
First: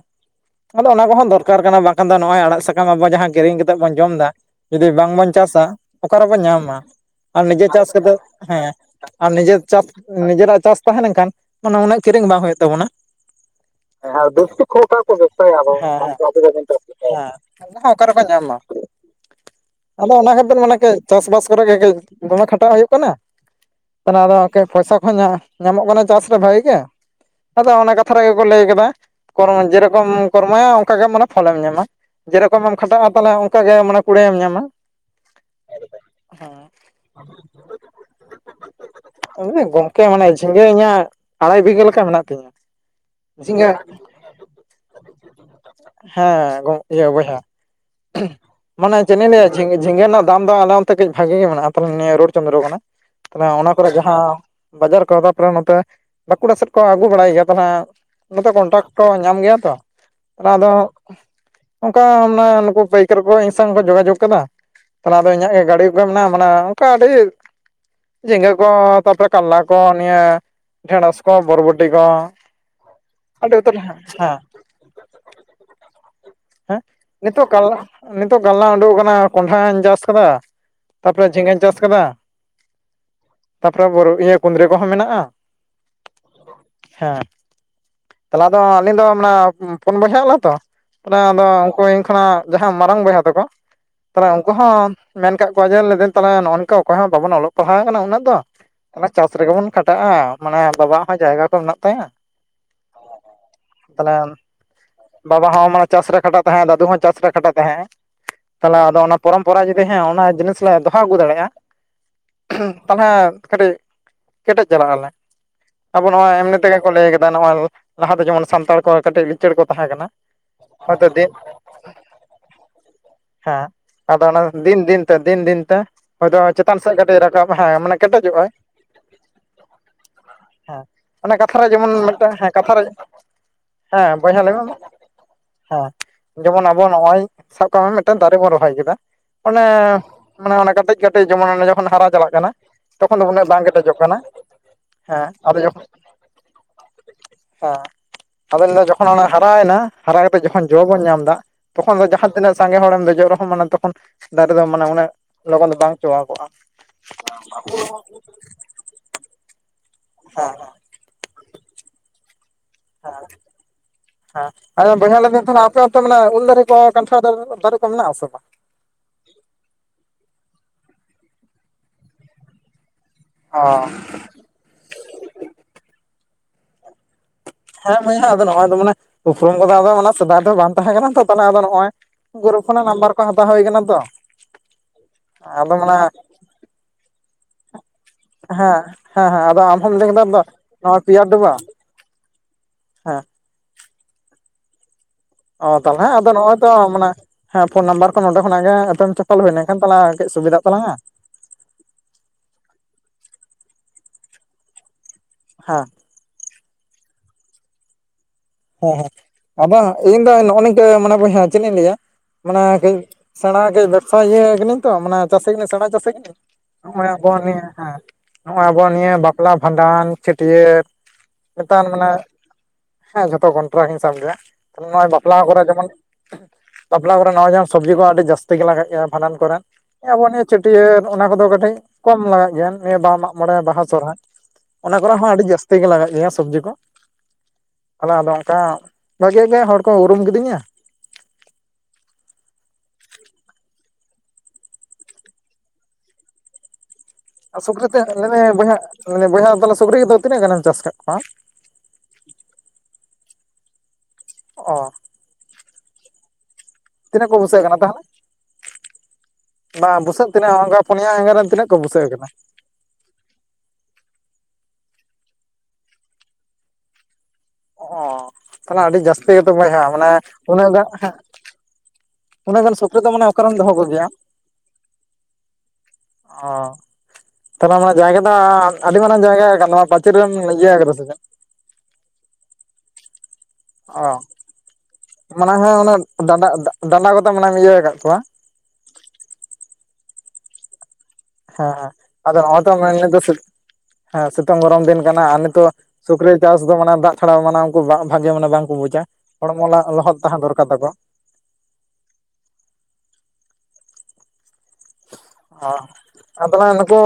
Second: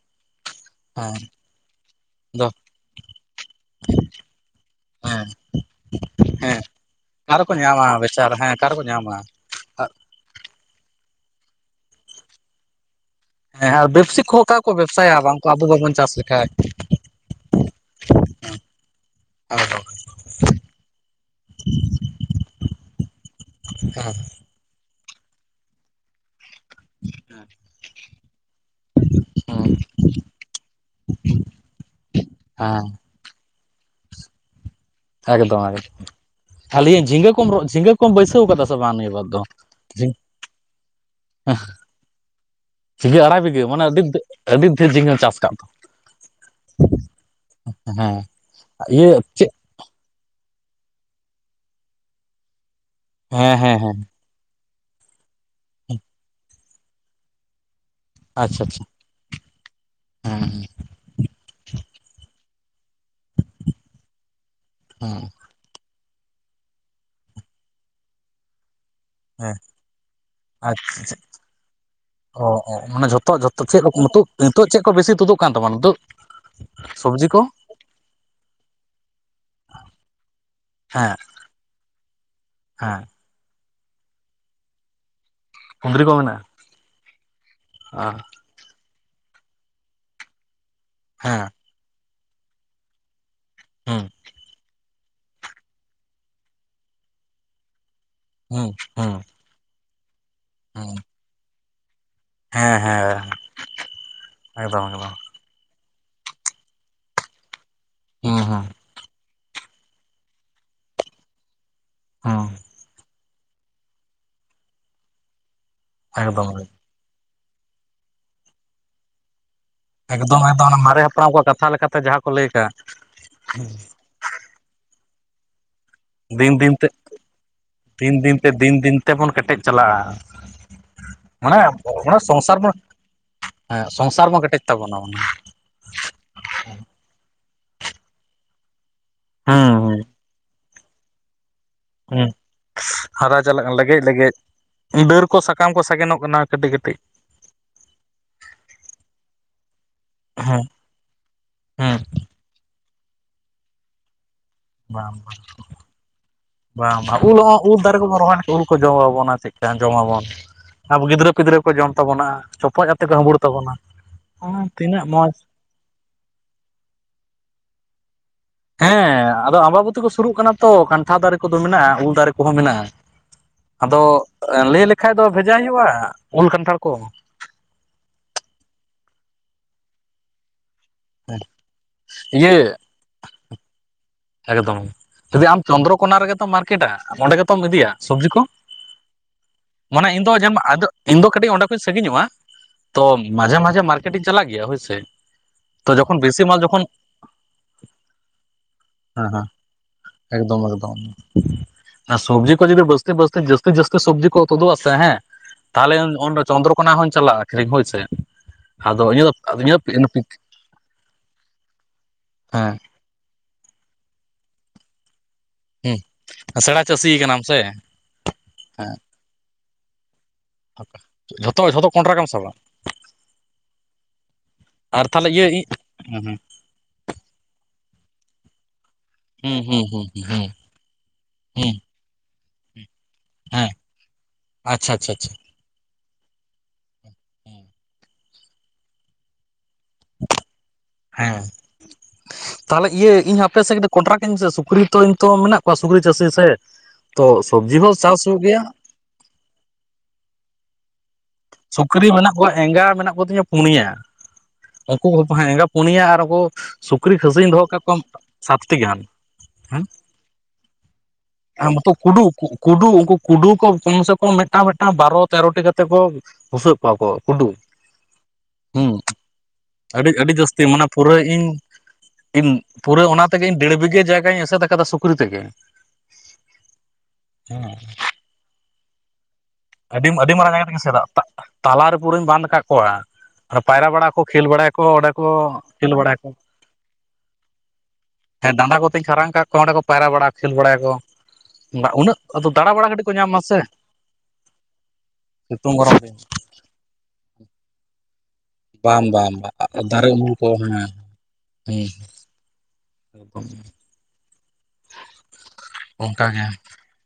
ᱟᱫᱚ ᱚᱱᱟ ᱦᱮᱸ ᱠᱚᱦᱚᱸ ᱫᱚᱨᱠᱟᱨ ᱠᱟᱱᱟ, ᱵᱟᱝ ᱠᱷᱟᱱ ᱫᱚ ᱱᱚᱜᱼᱚᱭ ᱟᱲᱟᱜ ᱥᱟᱠᱟᱢ ᱟᱵᱚ ᱡᱟᱦᱟᱸ ᱠᱤᱨᱤᱧ ᱠᱟᱛᱮᱜ ᱵᱚᱱ ᱡᱚᱢ ᱫᱟ, ᱡᱩᱫᱤ ᱦᱮᱸ ᱵᱟᱝᱵᱚᱱ ᱪᱟᱥᱟ ᱚᱠᱟᱨᱮᱵᱚᱱ ᱦᱮᱸ ᱧᱟᱢᱟ᱾ ᱚᱠᱟ ᱟᱨ ᱨᱮᱠᱚ ᱱᱤᱡᱮ ᱪᱟᱥ ᱧᱟᱢᱟ ᱠᱟᱛᱮᱜ ᱵᱮᱪᱟᱨᱟ ᱚᱠᱟ ᱦᱮᱸ, ᱨᱮᱠᱚ ᱧᱟᱢᱟ ᱟᱨ ᱱᱤᱡᱮᱨ ᱪᱟᱥ ᱱᱤᱡᱮᱨᱟᱜ ᱪᱟᱥ ᱛᱟᱦᱮᱸ ᱞᱮᱱᱠᱷᱟᱱ ᱚᱱᱮ ᱩᱱᱟᱹᱜ ᱠᱤᱨᱤᱧ ᱵᱟᱝ ᱦᱩᱭᱩᱜ ᱛᱟᱵᱚᱱᱟ᱾ ᱦᱮᱸ ᱟᱨ ᱵᱮᱵᱽᱥᱤ ᱦᱮᱸ ᱠᱚᱦᱚᱸ ᱚᱠᱟ ᱵᱮᱥᱛᱤ ᱠᱚ ᱵᱮᱵᱽᱥᱟᱭᱟ ᱵᱟᱝᱠᱚ [unintelligible] ᱟᱵᱚ ᱵᱟᱵᱚᱱ ᱦᱚᱸ ᱪᱟᱥ ᱞᱮᱠᱷᱟᱡ ᱚᱠᱟ ᱨᱮᱠᱚ ᱧᱟᱢᱟ? ᱟᱫᱚ ᱚᱱᱟ ᱠᱷᱟᱹᱛᱤᱨ ᱢᱟᱱᱮ ᱠᱟᱹᱡ ᱪᱟᱥᱵᱟᱥ ᱠᱚᱨᱮᱜ ᱜᱮ ᱠᱟᱹᱡ ᱫᱚᱢᱮ ᱠᱷᱟᱴᱟᱜ ᱦᱩᱭᱩᱜ ᱠᱟᱱᱟ᱾ ᱛᱟᱦᱚᱞᱮ ᱟᱫᱚ [unintelligible] ᱠᱟᱹᱡ ᱯᱚᱭᱥᱟ ᱠᱚ ᱧᱟᱢᱚᱜ ᱠᱟᱱᱟ ᱪᱟᱥ ᱨᱮ ᱵᱷᱟᱜᱤ ᱜᱮ, ᱟᱫᱚ ᱚᱱᱟ ᱠᱟᱛᱷᱟ ᱨᱮᱜᱮ ᱠᱚ ᱞᱟᱹᱭ ᱠᱟ ᱠᱚᱨᱢᱚ ᱡᱮᱨᱚᱠᱚᱢ ᱠᱚᱨᱢᱟᱣᱼᱟ ᱚᱱᱠᱟ ᱜᱮ ᱢᱟᱱᱮ ᱯᱷᱚᱞᱮᱢ ᱧᱟᱢᱟ᱾ ᱡᱮᱨᱚᱠᱚᱢ ᱮᱢ ᱦᱮᱸ ᱠᱷᱟᱴᱟᱜ ᱟ, ᱛᱟᱞᱦᱮ ᱚᱝᱱᱠᱟ ᱜᱮ ᱢᱟᱱᱮ ᱠᱩᱲᱟᱹᱭᱮᱢ ᱧᱟᱢᱟ᱾ ᱮᱠᱫᱚᱢ ᱮᱠᱫᱚᱢ᱾ ᱠᱷᱟᱞᱤ ᱡᱷᱤᱸᱜᱟᱹ ᱠᱚᱢ ᱨᱚ ᱡᱷᱤᱸᱜᱟᱹ ᱠᱚᱢ ᱵᱟᱹᱭᱥᱟᱹᱣ ᱠᱟᱫᱟ ᱥᱮ ᱵᱟᱝ ᱱᱤᱭᱟᱹ ᱵᱟᱨ ᱫᱚ, ᱡᱷᱤᱸᱝ ᱜᱮ ᱤᱧᱟᱹᱜ ᱟᱲᱟᱭ ᱵᱤᱜᱷᱟᱹ ᱞᱮᱠᱟ ᱢᱮᱱᱟᱜ ᱛᱤᱧᱟᱹ᱾ ᱠᱷᱤᱜᱟᱹ ᱟᱲᱟᱭ ᱵᱤᱜᱟᱹ ᱡᱷᱤᱸᱜᱟᱹ ᱢᱟᱱᱮ ᱟᱹᱰᱤ ᱵᱮᱜ ᱟᱹᱰᱤ ᱴᱷᱤᱠ ᱜᱮᱵᱤᱱ ᱪᱟᱥ ᱠᱟᱫ ᱫᱚ᱾ ᱦᱮᱸ ᱜᱚᱝᱠ ᱮ ᱵᱚᱭᱦᱟ ᱦᱮᱸ ᱢᱟᱱᱮ ᱪᱮᱫ ᱞᱤᱧ ᱞᱟᱹᱭᱟ ᱡᱷᱤᱸᱜᱟᱹ ᱡᱷᱤᱸᱜᱟᱹ ᱨᱮᱱᱟᱜ ᱫᱟᱢ ᱫᱚ ᱟᱞᱮ ᱛᱮ ᱠᱟᱹᱡ ᱵᱷᱟᱜᱮ ᱜᱮ ᱢᱮᱱᱟᱜᱼᱟ ᱛᱟᱞᱦᱮ ᱱᱤᱭᱟᱹ ᱨᱚᱲ ᱪᱚᱱᱫᱨᱚ ᱠᱟᱱᱟ ᱛᱟᱞᱦᱮ ᱦᱮᱸ ᱚᱱᱟ ᱦᱮᱸ ᱠᱚᱨᱮᱜ ᱦᱮᱸ ᱡᱟᱦᱟᱸ ᱵᱟᱡᱟᱨ ᱠᱚᱨᱮ ᱛᱟᱯᱚᱨᱮ ᱱᱚᱛᱮ ᱵᱟᱸᱠᱩᱲᱟ ᱥᱮᱫ ᱠᱚ ᱟᱹᱜᱩ ᱵᱟᱲᱟᱭ ᱜᱮᱭᱟ, ᱛᱟᱦᱞᱮ ᱟᱞᱮᱫᱚ ᱟᱪᱪᱷᱟ ᱟᱪᱪᱷᱟ ᱠᱚᱱᱴᱟᱠᱴ ᱠᱚ ᱧᱟᱢ ᱜᱮᱭᱟ ᱛᱚ, ᱦᱮᱸ ᱚᱱᱟ ᱫᱚ ᱚᱱᱠᱟ ᱚᱱᱮ ᱱᱩᱠᱩ ᱯᱟᱹᱭᱠᱟᱹᱨ ᱠᱚ ᱤᱧ ᱥᱟᱶ ᱠᱚ ᱡᱳᱜᱟᱡᱳᱜᱽ ᱠᱟᱫᱟ, ᱛᱟᱦᱚᱞᱮ ᱦᱮᱸ ᱟᱫᱚ ᱤᱧᱟᱹᱜ ᱜᱮ ᱜᱟᱹᱲᱤ ᱜᱮ ᱢᱮᱱᱟᱜ ᱢᱟᱱᱮ ᱚᱱᱠᱟ ᱡᱷᱤᱸᱜᱟᱹ ᱠᱚ ᱛᱟᱯᱚᱨᱮ ᱦᱮᱸ ᱠᱟᱞᱞᱟ ᱠᱚ ᱱᱤᱭᱟᱹ ᱟᱪᱪᱷᱟ ᱰᱷᱮᱲᱚᱥ ᱠᱚ ᱵᱚᱨᱵᱚᱴᱤ ᱠᱚ ᱚ ᱚ ᱢᱟᱮ ᱡᱷᱚᱛᱚ ᱟᱹᱰᱤ ᱡᱷᱚᱛᱚ ᱩᱛᱟᱹᱨ ᱪᱮᱫ ᱦᱮᱸ ᱱᱤᱛᱚᱜ ᱪᱮᱫ ᱠᱚ ᱵᱮᱥᱤ ᱛᱩᱫᱩᱜ ᱠᱟᱱ ᱛᱟᱢᱟ ᱱᱤᱛᱚᱜ? ᱦᱮᱸ ᱥᱚᱵᱽᱡᱤ ᱠᱚ ᱱᱤᱛᱚᱜ ᱠᱟᱞᱞᱟ ᱱᱤᱛᱚᱜ ᱠᱟᱞᱞᱟ ᱩᱰᱩᱠ ᱟᱠᱟᱱᱟ ᱠᱚᱸᱰᱷᱟᱧ ᱪᱟᱥ ᱠᱟᱫᱟ ᱦᱮᱸ ᱛᱟᱯᱚᱨᱮ ᱡᱷᱤᱸᱜᱟᱧ ᱪᱟᱥ ᱠᱟᱫᱟ ᱦᱮᱸ, ᱛᱟᱯᱚᱨᱮ ᱵᱩᱨᱩ ᱤᱭᱟᱹ ᱠᱩᱸᱫᱽᱨᱤᱟᱹ ᱠᱚᱦᱚᱸ ᱢᱮᱱᱟᱜᱼᱟ᱾ ᱠᱩᱸᱫᱽᱨᱤ ᱠᱚ ᱢᱮᱱᱟᱜᱼᱟ? ᱦᱮᱸ᱾ [unintelligible] ᱚᱞᱟ ᱫᱚ ᱟᱹᱞᱤᱧ ᱫᱚ ᱚᱱᱟ ᱯᱩᱱ ᱵᱚᱭᱦᱟᱜ ᱟᱞᱮ ᱛᱚ, ᱛᱟᱦᱚᱞᱮ ᱦᱮᱸ ᱟᱫᱚ ᱩᱱᱠᱩ ᱤᱧ ᱠᱷᱚᱱᱟᱜ ᱡᱟᱦᱟᱸ ᱢᱟᱨᱟᱝ ᱵᱚᱭᱦᱟ ᱛᱟᱠᱚ, ᱦᱩᱸ ᱛᱟᱦᱚᱞᱮ ᱩᱱᱠᱩ ᱦᱚᱸ ᱢᱮᱱ ᱠᱟᱫ ᱠᱚᱣᱟ ᱡᱮ ᱞᱟᱹᱭ ᱫᱟᱹᱧ ᱛᱟᱦᱚᱞᱮ ᱱᱮᱜ ᱱᱚᱝᱠᱟ ᱚᱠᱚᱭ ᱦᱚᱸ ᱵᱟᱵᱚᱱ ᱚᱞᱚᱜ ᱯᱟᱲᱦᱟᱜ ᱠᱟᱱᱟ ᱩᱱᱟᱹᱜ ᱫᱚ, ᱦᱩᱸ ᱛᱟᱦᱚᱞᱮ ᱦᱩᱸ ᱪᱟᱥ ᱨᱮᱜᱮ ᱵᱚᱱ ᱠᱷᱟᱴᱟᱜᱼᱟ, ᱢᱟᱱᱮ ᱦᱩᱸ ᱵᱟᱵᱟᱣᱟᱜ ᱦᱚᱸ ᱡᱟᱭᱜᱟ ᱠᱚ ᱢᱮᱱᱟᱜ ᱛᱟᱭᱟ᱾ ᱦᱮᱸ ᱦᱮᱸ ᱛᱟᱦᱚᱞᱮ ᱮᱠᱫᱚᱢ ᱮᱠᱫᱚᱢ᱾ ᱵᱟᱵᱟ ᱦᱚ ᱢᱟᱱᱮ ᱪᱟᱥ ᱨᱮ ᱠᱷᱟᱴᱟᱜ ᱛᱟᱦᱮᱸᱜᱫ ᱫᱟᱫᱩ ᱦᱚᱸ ᱪᱟᱥ ᱨᱮ ᱠᱷᱟᱴᱟᱜ ᱛᱟᱦᱮᱸ, ᱦᱩᱸ ᱦᱩᱸ ᱛᱟᱦᱚᱞᱮ ᱟᱫᱚ ᱚᱱᱟ ᱯᱚᱨᱚᱢᱯᱚᱨᱟ ᱡᱩᱫᱤ ᱦᱮᱸ ᱚᱱᱟ ᱡᱤᱱᱤᱥ ᱞᱮ ᱫᱚᱦᱚ ᱟᱹᱜᱩ ᱫᱟᱲᱮᱭᱟᱜᱼᱟ, ᱦᱩᱸ ᱛᱟᱦᱚᱞᱮ ᱠᱟᱹᱴᱤᱡ ᱠᱮᱴᱮᱡ ᱪᱟᱞᱟᱜ ᱟᱞᱮ ᱟᱵᱚ ᱱᱚᱣᱟ ᱮᱠᱫᱚᱢ ᱮᱢᱱᱤ ᱛᱮᱜᱮ ᱠᱚ ᱞᱟᱹᱭ ᱟᱠᱟᱫᱟ ᱱᱚᱣᱟ ᱞᱟᱦᱟᱛᱮ ᱡᱮᱢᱚᱱ ᱥᱟᱱᱛᱟᱲ ᱠᱚ ᱠᱟᱹᱴᱤᱡ ᱞᱤᱪᱟᱹᱲ ᱠᱚ ᱛᱟᱦᱮᱸ ᱠᱟᱱᱟ᱾ ᱮᱠᱫᱚᱢ ᱢᱟᱨᱮ ᱦᱚᱭᱛᱳ ᱦᱟᱯᱲᱟᱢ ᱫᱤᱱ ᱠᱚᱣᱟᱜ ᱠᱟᱛᱷᱟ ᱞᱮᱠᱟᱛᱮ ᱡᱟᱦᱟᱸ ᱠᱚ ᱞᱟᱹᱭ ᱠᱟᱜ ᱦᱮᱸ ᱟᱫᱚ ᱚᱱᱟ ᱫᱤᱱ ᱫᱤᱱᱛᱮ ᱫᱤᱱ ᱫᱤᱱᱛᱮ ᱦᱳᱭᱛᱚ ᱫᱤᱱ ᱫᱤᱱ ᱪᱮᱛᱟᱱ ᱛᱮ ᱥᱮᱫ ᱠᱟᱹᱴᱤᱡ ᱨᱟᱠᱟᱵ ᱦᱮᱸ ᱢᱟᱱᱮ ᱫᱤᱱ ᱫᱤᱱ ᱠᱮᱴᱮᱡᱚᱜᱟᱭ᱾ ᱛᱮ ᱫᱤᱱ ᱫᱤᱱ ᱛᱮᱵᱚᱱ ᱠᱮᱴᱮᱡ ᱪᱟᱞᱟᱜᱼᱟ ᱦᱮᱸ ᱚᱱᱟ ᱠᱟᱛᱷᱟ ᱨᱮ ᱢᱟᱱᱮ ᱡᱮᱢᱚᱱ ᱚᱱᱟ ᱢᱤᱫᱴᱮᱱ ᱦᱮᱸ ᱥᱚᱝᱥᱟᱨ ᱠᱟᱛᱷᱟ ᱵᱚᱱ ᱨᱮ ᱦᱮᱸ ᱥᱚᱝᱥᱟᱨ ᱢᱟ ᱵᱚᱭᱦᱟ ᱞᱟᱹᱭ ᱢᱮ ᱠᱮᱴᱮᱡ ᱛᱟᱵᱚᱱ ᱟᱵᱚᱱ᱾ ᱦᱮᱸ ᱡᱮᱢᱚᱱ ᱟᱵᱚ ᱱᱚᱜᱼᱚᱭ ᱥᱟᱵ ᱠᱟᱜ ᱢᱮ ᱢᱤᱫᱴᱮᱱ ᱫᱟᱨᱮ ᱵᱩᱱ ᱨᱚᱦᱚᱭ ᱠᱮᱫᱟ᱾ ᱚᱱᱮ ᱦᱩᱸ ᱦᱩᱸ ᱢᱟᱱᱮ ᱚᱱᱟ ᱠᱟᱹᱴᱤᱡ ᱴᱤᱡ ᱡᱮᱢᱚᱱ ᱡᱚᱠᱷᱚᱱ ᱦᱟᱨᱟ ᱦᱩᱸ ᱪᱟᱞᱟᱜ ᱠᱟᱱᱟ, ᱛᱚᱠᱷᱚᱱ ᱫᱚ ᱦᱟᱨᱟ ᱩᱱᱟᱜ ᱪᱟᱞᱟᱜ ᱵᱟᱝ ᱠᱮᱴᱮᱡᱚᱜ ᱞᱮᱜᱮᱡ ᱠᱟᱱᱟ᱾ ᱞᱮᱜᱮᱡ ᱰᱟᱹᱨ ᱦᱮᱸ ᱠᱚ ᱟᱫᱚ ᱥᱟᱠᱟᱢ ᱠᱚ ᱡᱚᱠᱷᱚᱱ ᱥᱟᱜᱮᱱᱚᱜ ᱠᱟᱱᱟ ᱠᱟᱹᱴᱤᱡ ᱠᱟᱹᱴᱤᱡ᱾ ᱦᱮᱸ ᱟᱫᱚ ᱚᱱᱮ ᱡᱚᱠᱷᱚᱱ ᱚᱱᱟ ᱦᱟᱨᱟᱭᱮᱱᱟ ᱦᱟᱨᱟ ᱚᱱᱟ ᱠᱟᱛᱮ ᱦᱮᱸ ᱡᱚᱠᱷᱚᱱ ᱡᱚ ᱵᱚᱱ ᱧᱟᱢ ᱮᱫᱟ, ᱛᱚᱠᱷᱚᱱ ᱦᱮᱸ ᱫᱚ ᱡᱟᱦᱟᱸ ᱛᱤᱱᱟᱹᱜ ᱥᱟᱸᱜᱮ ᱦᱚᱲᱮᱢ ᱫᱮᱡᱚᱜ ᱨᱮᱦᱚᱢ ᱢᱟᱱ ᱛᱚᱠᱷᱚᱱ ᱫᱟᱨᱮ ᱫᱚ ᱢᱟᱱᱮ ᱚᱱᱮ ᱵᱟᱝ ᱞᱚᱜᱚᱱ ᱫᱚ ᱵᱟᱝ ᱪᱚᱣᱟ ᱜᱚᱜᱼᱟ᱾ ᱵᱟᱝ ᱵᱟᱝ ᱩᱞ ᱦᱚᱸ ᱩᱞ ᱫᱟᱨᱮ ᱠᱚᱵᱚᱱ ᱨᱚᱦᱚᱭ ᱞᱮᱠᱷᱟᱱ ᱩᱞ ᱠᱚ ᱡᱚᱢ ᱟᱵᱚᱱᱟ ᱪᱮᱫᱮ ᱡᱚᱢᱟᱵᱚᱱ ᱟᱵᱚ ᱜᱤᱫᱽᱨᱟᱹ ᱯᱤᱫᱽᱨᱟᱹ ᱠᱚ ᱡᱚᱢ ᱛᱟᱵᱚᱱᱟ᱾ ᱪᱚ ᱯᱚᱡ ᱟᱛᱮ ᱠᱚ ᱦᱮᱸ ᱦᱟᱸᱵᱩᱲ ᱛᱟᱵᱚᱱᱟ᱾ ᱦᱮᱸ ᱟ ᱛᱤᱱᱟᱹᱜ ᱵᱚᱭᱦᱟ ᱢᱚᱸᱡᱽ ᱞᱮᱫᱤᱱ ᱛᱮ ᱟᱯᱮ ᱚᱛᱮ ᱢᱮ ᱩᱞ ᱫᱟᱨᱮ ᱠᱚ ᱠᱟᱱᱴᱷᱟᱲ ᱠᱚ ᱢᱮᱱᱟᱜᱼᱟ ᱟᱥᱮ ᱵᱟᱝ? ᱦᱮᱸ ᱟᱫᱚ ᱟᱢᱵᱟᱵᱚᱛᱤ ᱠᱚ ᱥᱩᱨᱩᱜ ᱠᱟᱱᱟ ᱛᱚ, ᱠᱟᱱᱴᱷᱟ ᱫᱟᱨᱮ ᱠᱚᱫᱚ ᱢᱮᱱᱟᱜᱼᱟ ᱩᱞ ᱫᱟᱨᱮ ᱠᱚᱦᱚᱸ ᱢᱮᱱᱟᱜᱼᱟ᱾ ᱚ ᱟᱫᱚ ᱞᱟᱹᱭ ᱞᱮᱠᱷᱟᱡ ᱫᱚ ᱵᱷᱮᱡᱟᱭ ᱦᱩᱭᱩᱜᱼᱟ ᱩᱞ ᱠᱟᱱᱴᱷᱟᱲ ᱠᱚ᱾ ᱦᱮᱸ ᱵᱟᱹᱭ ᱟᱫᱚ ᱱᱚᱜᱚᱭ ᱫᱚ ᱢᱟᱱᱮ ᱟᱠᱷᱨᱤᱧ ᱠᱚᱫᱚ ᱟᱫᱚ ᱥᱮᱫᱟᱭᱟᱜ ᱫᱚ ᱵᱟᱝ ᱛᱟᱦᱮᱸ ᱠᱟᱱᱟ ᱛᱚ, ᱛᱟᱦᱚᱞᱮ ᱟᱫᱚ ᱱᱚᱜᱼᱚᱭ ᱜᱨᱩᱯ ᱤᱭᱟᱹ ᱠᱷᱚᱱᱟᱜ ᱱᱟᱢᱵᱟᱨ ᱠᱚ ᱦᱟᱛᱟᱣ ᱦᱩᱭ ᱠᱟᱱᱟ ᱛᱚ᱾ ᱮᱠᱫᱚᱢ ᱡᱩᱫᱤ ᱟᱢ ᱟᱫᱚ ᱢᱟᱱᱮ ᱪᱚᱱᱫᱨᱚᱚᱠᱳᱱᱟ ᱨᱮᱜᱮ ᱛᱚᱢ ᱢᱟᱨᱠᱮᱴᱟ? ᱚᱸᱰᱮ ᱜᱮᱛᱚᱢ ᱤᱫᱤᱭᱟ? ᱥᱚᱵᱡᱤ ᱠᱚ ᱦᱮᱸ ᱦᱮᱸ ᱦᱮᱸ ᱟᱫᱚ ᱟᱢ ᱦᱚᱢ ᱞᱟᱹᱭ ᱢᱟᱱᱮ ᱠᱮᱫᱟ ᱤᱧ ᱫᱚ ᱟᱫᱚ ᱱᱚᱣᱟ ᱤᱧ ᱯᱮᱭᱟ ᱫᱚ ᱠᱟᱹᱴᱤᱡ ᱰᱚᱵᱟ ᱚᱸᱰᱮ ᱠᱷᱚᱱ ᱥᱟᱺᱟᱜᱤᱧᱚᱜᱼᱟ, ᱛᱚ ᱦᱮᱸ ᱢᱟᱡᱷᱮ ᱢᱟᱡᱷᱮ ᱢᱟᱨᱠᱮᱴ ᱤᱧ ᱪᱟᱞᱟᱜ ᱜᱮᱭᱟ ᱦᱳᱭᱥᱮ᱾ ᱚ ᱛᱚ ᱛᱟᱞᱦᱮ ᱦᱮᱸ ᱡᱚᱠᱷᱚᱱ ᱟᱫᱚ ᱵᱮᱥᱤ ᱱᱚᱜᱼᱚᱭ ᱢᱟᱞ ᱛᱚ ᱡᱚᱠᱷᱚᱱ ᱢᱟᱱᱮ ᱦᱮᱸ ᱯᱷᱳᱱ ᱱᱟᱢᱵᱟᱨ ᱠᱚ ᱱᱚᱰᱮ ᱠᱷᱚᱱᱟᱜ ᱜᱮ ᱮᱯᱮᱢ ᱦᱮᱸ ᱪᱟᱯᱟᱞ ᱦᱩᱭ ᱞᱮᱱ ᱠᱷᱟᱱ ᱛᱟᱞᱟᱝ ᱠᱟᱹᱡ ᱥᱩᱵᱤᱫᱷᱟᱜ ᱛᱞᱟᱝᱟ᱾ ᱟᱨ ᱥᱚᱵᱡᱤ ᱠᱚ ᱡᱩᱫᱤ ᱵᱟᱹᱥᱛᱮ ᱵᱟᱹᱥᱛᱤ ᱡᱟᱹᱥᱛᱤ ᱡᱟᱹᱥᱛᱤ ᱥᱚᱵᱡᱤ ᱠᱚ ᱛᱩᱫᱩᱜᱼᱟ ᱥᱮ ᱦᱮᱸ᱾ ᱦᱮᱸ ᱛᱟᱦᱚᱞᱮᱧ ᱚᱸᱰᱮ ᱪᱚᱱᱫᱨᱚᱠᱳᱱᱟ ᱦᱚᱸᱧ ᱪᱟᱞᱟᱜᱼᱟ ᱟᱹᱠᱷᱨᱤᱧ ᱦᱳᱭ ᱥᱮ᱾ ᱦᱮᱸ ᱟᱫᱚ ᱦᱮᱸ ᱤᱧᱟᱹᱜ ᱫᱚ ᱟᱫᱚ ᱤᱧᱟᱹᱜ ᱦᱮᱸ ᱤᱧ ᱫᱚ ᱱᱚᱜᱼᱚ ᱱᱤᱝᱠᱟᱹ ᱢᱟᱱᱮ ᱵᱚᱭᱦᱟ ᱪᱮᱫ ᱤᱧ ᱞᱟᱹᱭᱟ ᱢᱟᱱᱮ ᱠᱟᱹᱡ᱾ ᱥᱮᱬᱟ ᱠᱟᱹᱡ ᱵᱮᱵᱽᱥᱟ ᱤᱭᱟᱹ ᱠᱟᱹᱱᱟᱹᱧ ᱛᱚ ᱢᱟᱱᱮ ᱪᱟᱹᱥᱤ ᱠᱟᱹᱱᱟᱧ ᱥᱮᱬᱟ ᱦᱩᱸ ᱪᱟᱹᱥᱤ ᱠᱟᱹᱱᱟᱹᱧ ᱥᱮᱬᱟ ᱱᱚᱜᱼᱚᱭ ᱪᱟᱹᱥᱤ ᱟᱵᱚ ᱠᱟᱱᱟᱢ ᱥᱮ ᱱᱤᱭᱟᱹ ᱦᱮᱸ ᱱᱚᱜᱼᱚᱭ ᱟᱵᱚᱣᱟᱜ ᱱᱤᱭᱟᱹ ᱵᱟᱯᱞᱟ ᱵᱷᱟᱸᱰᱟᱱ ᱪᱷᱟᱹᱴᱭᱟᱹᱨ ᱡᱷᱚᱛᱚ ᱱᱮᱛᱟᱨ ᱡᱷᱚᱛᱚ ᱢᱟᱱᱮ ᱠᱚᱱᱴᱨᱟᱠ ᱮᱢ ᱦᱮᱸ ᱡᱷᱚᱛᱚ ᱠᱚᱱᱴᱨᱟᱠᱴ ᱤᱧ ᱥᱟᱵ ᱜᱮᱭᱟ, ᱛᱚ ᱟᱨ ᱱᱚᱜᱼᱚᱭ ᱛᱟᱦᱚᱞᱮ ᱵᱟᱯᱞᱟ ᱤᱭᱟᱹ ᱠᱚᱨᱮ ᱡᱮᱢᱚᱱ ᱦᱩᱸ ᱵᱟᱯᱞᱟ ᱠᱚᱨᱮ ᱱᱚᱣᱟ ᱡᱟᱦᱟᱸᱱ ᱥᱚᱵᱡᱤ ᱠᱚ ᱟᱹᱰᱤ ᱡᱟᱹᱥ ᱛᱮᱜᱮ ᱞᱟᱜᱟᱜ ᱜᱮᱭᱟ ᱵᱷᱟᱸᱰᱟᱱ ᱦᱩᱸ ᱠᱚᱨᱮᱱ, ᱦᱩᱸ ᱦᱩᱸ ᱟᱵᱚ ᱦᱩᱸ ᱱᱤᱭᱟᱹ ᱦᱩᱸ ᱪᱟᱹᱴᱭᱟᱹᱨ ᱚᱱᱟ ᱠᱚᱫᱚ ᱠᱟᱹᱴᱤᱡ ᱦᱩᱸ ᱠᱚᱢ ᱞᱟᱜᱟᱜ ᱜᱮᱭᱟ ᱱᱤᱭᱟᱹ ᱵᱟᱦᱟ ᱢᱟᱜ ᱢᱚᱬᱮ ᱦᱮᱸ ᱵᱟᱦᱟ ᱥᱚᱨᱦᱟᱭ ᱟᱪᱪᱷᱟ ᱚᱱᱟ ᱟᱪᱪᱷᱟ ᱠᱚᱨᱮ ᱦᱚᱸ ᱟᱪᱪᱷᱟ ᱟᱹᱰᱤ ᱡᱟᱹᱥᱛᱤ ᱜᱮ ᱞᱟᱜᱟᱜ ᱜᱮᱭᱟ ᱥᱚᱵᱽᱡᱤ ᱠᱚ᱾ ᱛᱟᱦᱚᱞᱮ ᱟᱫᱚ ᱚᱱᱠᱟ ᱵᱷᱟᱹᱜᱤ ᱜᱮ ᱦᱚᱲ ᱠᱚ ᱩᱨᱩᱢ ᱠᱤᱫᱤᱧᱟ᱾ ᱦᱮᱸ᱾ ᱛᱟᱦᱞᱮ ᱤᱭᱟᱹ ᱤᱧ ᱦᱚᱸ ᱟᱯᱮ ᱥᱮᱫ ᱠᱚᱱᱴᱨᱟᱠᱴ ᱤᱧ ᱢᱮ ᱥᱮ ᱥᱩᱠᱨᱤ ᱛᱚ ᱤᱧ ᱛᱚ ᱢᱮᱱᱟᱜ ᱠᱚᱣᱟ ᱥᱩᱠᱨᱤ ᱪᱟᱹᱥᱤ ᱥᱮ᱾ ᱛᱚ ᱥᱚᱵᱡᱤ ᱥᱩᱠᱨᱤ ᱦᱚᱸ ᱛᱮ ᱪᱟᱥ ᱦᱩᱭᱩᱜ ᱞᱟᱹᱭᱫᱟᱹᱧ ᱜᱮᱭᱟ᱾ ᱵᱚᱭᱦᱟ ᱵᱚᱭᱦᱟ ᱛᱟᱦᱞᱮ ᱥᱩᱠᱨᱤ ᱠᱚ ᱫᱚ ᱛᱤᱱᱟᱹᱜ ᱜᱟᱱ ᱮᱢ ᱪᱟᱥ ᱟᱠᱟᱫ ᱠᱚᱣᱟ? ᱥᱩᱠᱨᱤ ᱢᱮᱱᱟᱜ ᱠᱚᱣᱟ ᱮᱸᱜᱟ ᱢᱮᱱᱟᱜ ᱠᱚ ᱛᱤᱧᱟ ᱯᱩᱱᱭᱟ᱾ ᱚ, ᱩᱱᱠᱩ ᱮᱸᱜᱟ ᱯᱩᱱᱭᱟ ᱟᱨ ᱩᱝᱠᱩ ᱥᱩᱠᱨᱤ ᱛᱤᱱᱟᱹᱜ ᱠᱚ ᱠᱷᱟᱹᱥᱤᱧ ᱵᱩᱥᱟᱹᱜ ᱫᱚᱦᱚ ᱠᱟᱱᱟ ᱠᱟᱜ ᱠᱚᱣᱟ ᱛᱟᱦᱚᱞᱮ ᱥᱟᱛᱴᱤ ᱜᱟᱱ᱾ ᱦᱮᱸ ᱵᱟᱝ ᱵᱩᱥᱟᱹᱜ ᱛᱤᱱᱟᱹᱜ ᱮᱸᱜᱟ ᱯᱩᱱᱭᱟ ᱮᱸᱜᱟ ᱨᱮᱱ ᱛᱤᱱᱟᱹᱜ ᱟᱨ ᱠᱚ ᱢᱚᱛᱚ ᱵᱩᱥᱟᱹᱜ ᱠᱟᱱᱟ? ᱠᱩᱰᱩ ᱠᱩᱰᱩ ᱩᱱᱠᱩ ᱠᱩᱰᱩ ᱠᱚ ᱠᱚᱢ ᱥᱮ ᱠᱚᱢ ᱢᱤᱫ ᱴᱟᱝ ᱢᱤᱫ ᱴᱟᱝ ᱵᱟᱨᱚ ᱛᱮᱨᱚᱴᱤ ᱠᱟᱛᱮ ᱠᱚ ᱵᱩᱥᱟᱹᱜ ᱠᱚᱣᱟ ᱠᱚ ᱠᱩᱰᱩ᱾ ᱚᱻ ᱛᱟᱞᱦᱮ ᱦᱩᱸ ᱟᱹᱰᱤ ᱡᱟᱹᱥᱛᱤ ᱜᱮ ᱛᱚ ᱵᱚᱭᱦᱟ ᱢᱟᱱᱮ ᱟᱹᱰᱤ ᱟᱹᱰᱤ ᱡᱟᱹᱥᱛᱤ ᱩᱱᱟᱹᱜ ᱫᱚ ᱢᱟᱱᱮ ᱦᱮᱸ ᱯᱩᱨᱟᱹ ᱤᱧ ᱤᱧ ᱩᱱᱟᱹᱜ ᱜᱟᱱ ᱥᱩᱠᱨᱤ ᱯᱩᱨᱟᱹ ᱚᱱᱟ ᱛᱮ ᱜᱮ ᱚᱠᱟᱨᱮᱢ ᱤᱧ ᱫᱚᱦᱚ ᱫᱮᱲ ᱵᱤᱜᱷᱟᱹ ᱠᱚᱜᱮᱭᱟ ᱡᱟᱭᱜᱟᱧ ᱮᱥᱮᱫ ᱟᱠᱟᱫᱟ ᱥᱩᱠᱨᱤ ᱛᱮᱜᱮ᱾ ᱚ ᱦᱮᱸ ᱛᱟᱞᱦᱮ ᱢᱟᱱᱮ ᱡᱟᱭᱜᱟ ᱴᱟᱜ ᱟᱹᱰᱤ ᱢᱟᱨᱟᱝ ᱡᱟᱭᱜᱟ ᱠᱟ ᱱᱚᱣᱟ ᱯᱟᱪᱤᱨ ᱮᱢ ᱤᱭᱟᱹ ᱠᱟᱫᱟ ᱥᱮ ᱪᱮᱫ? ᱛᱟᱞᱟ ᱨᱮ ᱯᱩᱨᱟᱹᱧ ᱵᱟᱸᱫ ᱟᱠᱟᱫ ᱠᱚᱣᱟ᱾ ᱟᱨ ᱯᱟᱭᱨᱟ ᱵᱟᱲᱟ ᱚ ᱠᱚ ᱠᱷᱮᱞ ᱵᱟᱲᱟᱭᱟᱠᱚ ᱚᱸᱰᱮ ᱠᱚ ᱢᱟᱱᱮ ᱦᱮᱸ ᱠᱷᱮᱞ ᱚᱱᱟ ᱵᱟᱲᱟᱭᱟᱠᱚ᱾ ᱰᱟᱸᱰᱟ ᱰᱟᱸᱰᱟ ᱠᱚᱛᱮ ᱢᱟᱱᱮᱢ ᱤᱭᱟᱹ ᱟᱠᱟᱫ ᱠᱚᱣᱟ ᱦᱮᱸ ᱰᱟᱸᱰᱟ ᱠᱚᱛᱮᱧ ᱠᱷᱟᱨᱟᱝ ᱠᱟᱜ ᱠᱚᱣᱟ ᱚᱸᱰᱮ ᱠᱚ ᱯᱟᱭᱨᱟ ᱵᱟᱲᱟ ᱠᱷᱮᱞ ᱵᱟᱲᱟᱭᱟᱠᱚ᱾ ᱦᱮᱸ ᱦᱮᱸ ᱩᱱᱟᱹᱜ ᱟᱫᱚ ᱱᱚᱜᱼᱚᱭ ᱫᱟᱬᱟ ᱵᱟᱲᱟ ᱛᱚ ᱠᱟᱹᱴᱤᱡ ᱠᱚ ᱱᱤᱛᱚᱜ ᱧᱟᱢ ᱢᱟ ᱥᱮ᱾ ᱦᱮᱸ ᱥᱤᱛᱩᱝ ᱜᱚᱨᱚᱢ ᱫᱤᱱ ᱠᱟᱱᱟ ᱟᱨ ᱱᱤᱛᱚᱜ ᱜᱚᱨᱚᱢ ᱫᱤᱱ ᱥᱩᱠᱨᱤ ᱪᱟᱥ ᱫᱚ ᱢᱟᱱᱮ ᱫᱟᱜ ᱪᱷᱟᱲᱟ ᱢᱟᱱᱮ ᱩᱱᱠᱩ ᱵᱟᱝ ᱵᱷᱟᱜᱮ ᱢᱟᱱᱮ ᱵᱟᱝ ᱵᱩᱡᱟ ᱵᱟᱝ ᱵᱟᱝ ᱦᱚᱲᱢᱚ ᱫᱟᱨᱮ ᱞᱚᱦᱚᱫ ᱩᱢᱩᱞ ᱛᱟᱦᱮᱸ ᱠᱚ ᱫᱚᱨᱠᱟᱨ ᱛᱟᱠᱚᱣᱟ᱾ ᱦᱮᱸ [unintelligible] [unintelligible] ᱚ ᱚᱱᱠᱟᱜᱮ ᱟᱫᱚ ᱱᱟᱼᱜ ᱱᱩᱠᱩ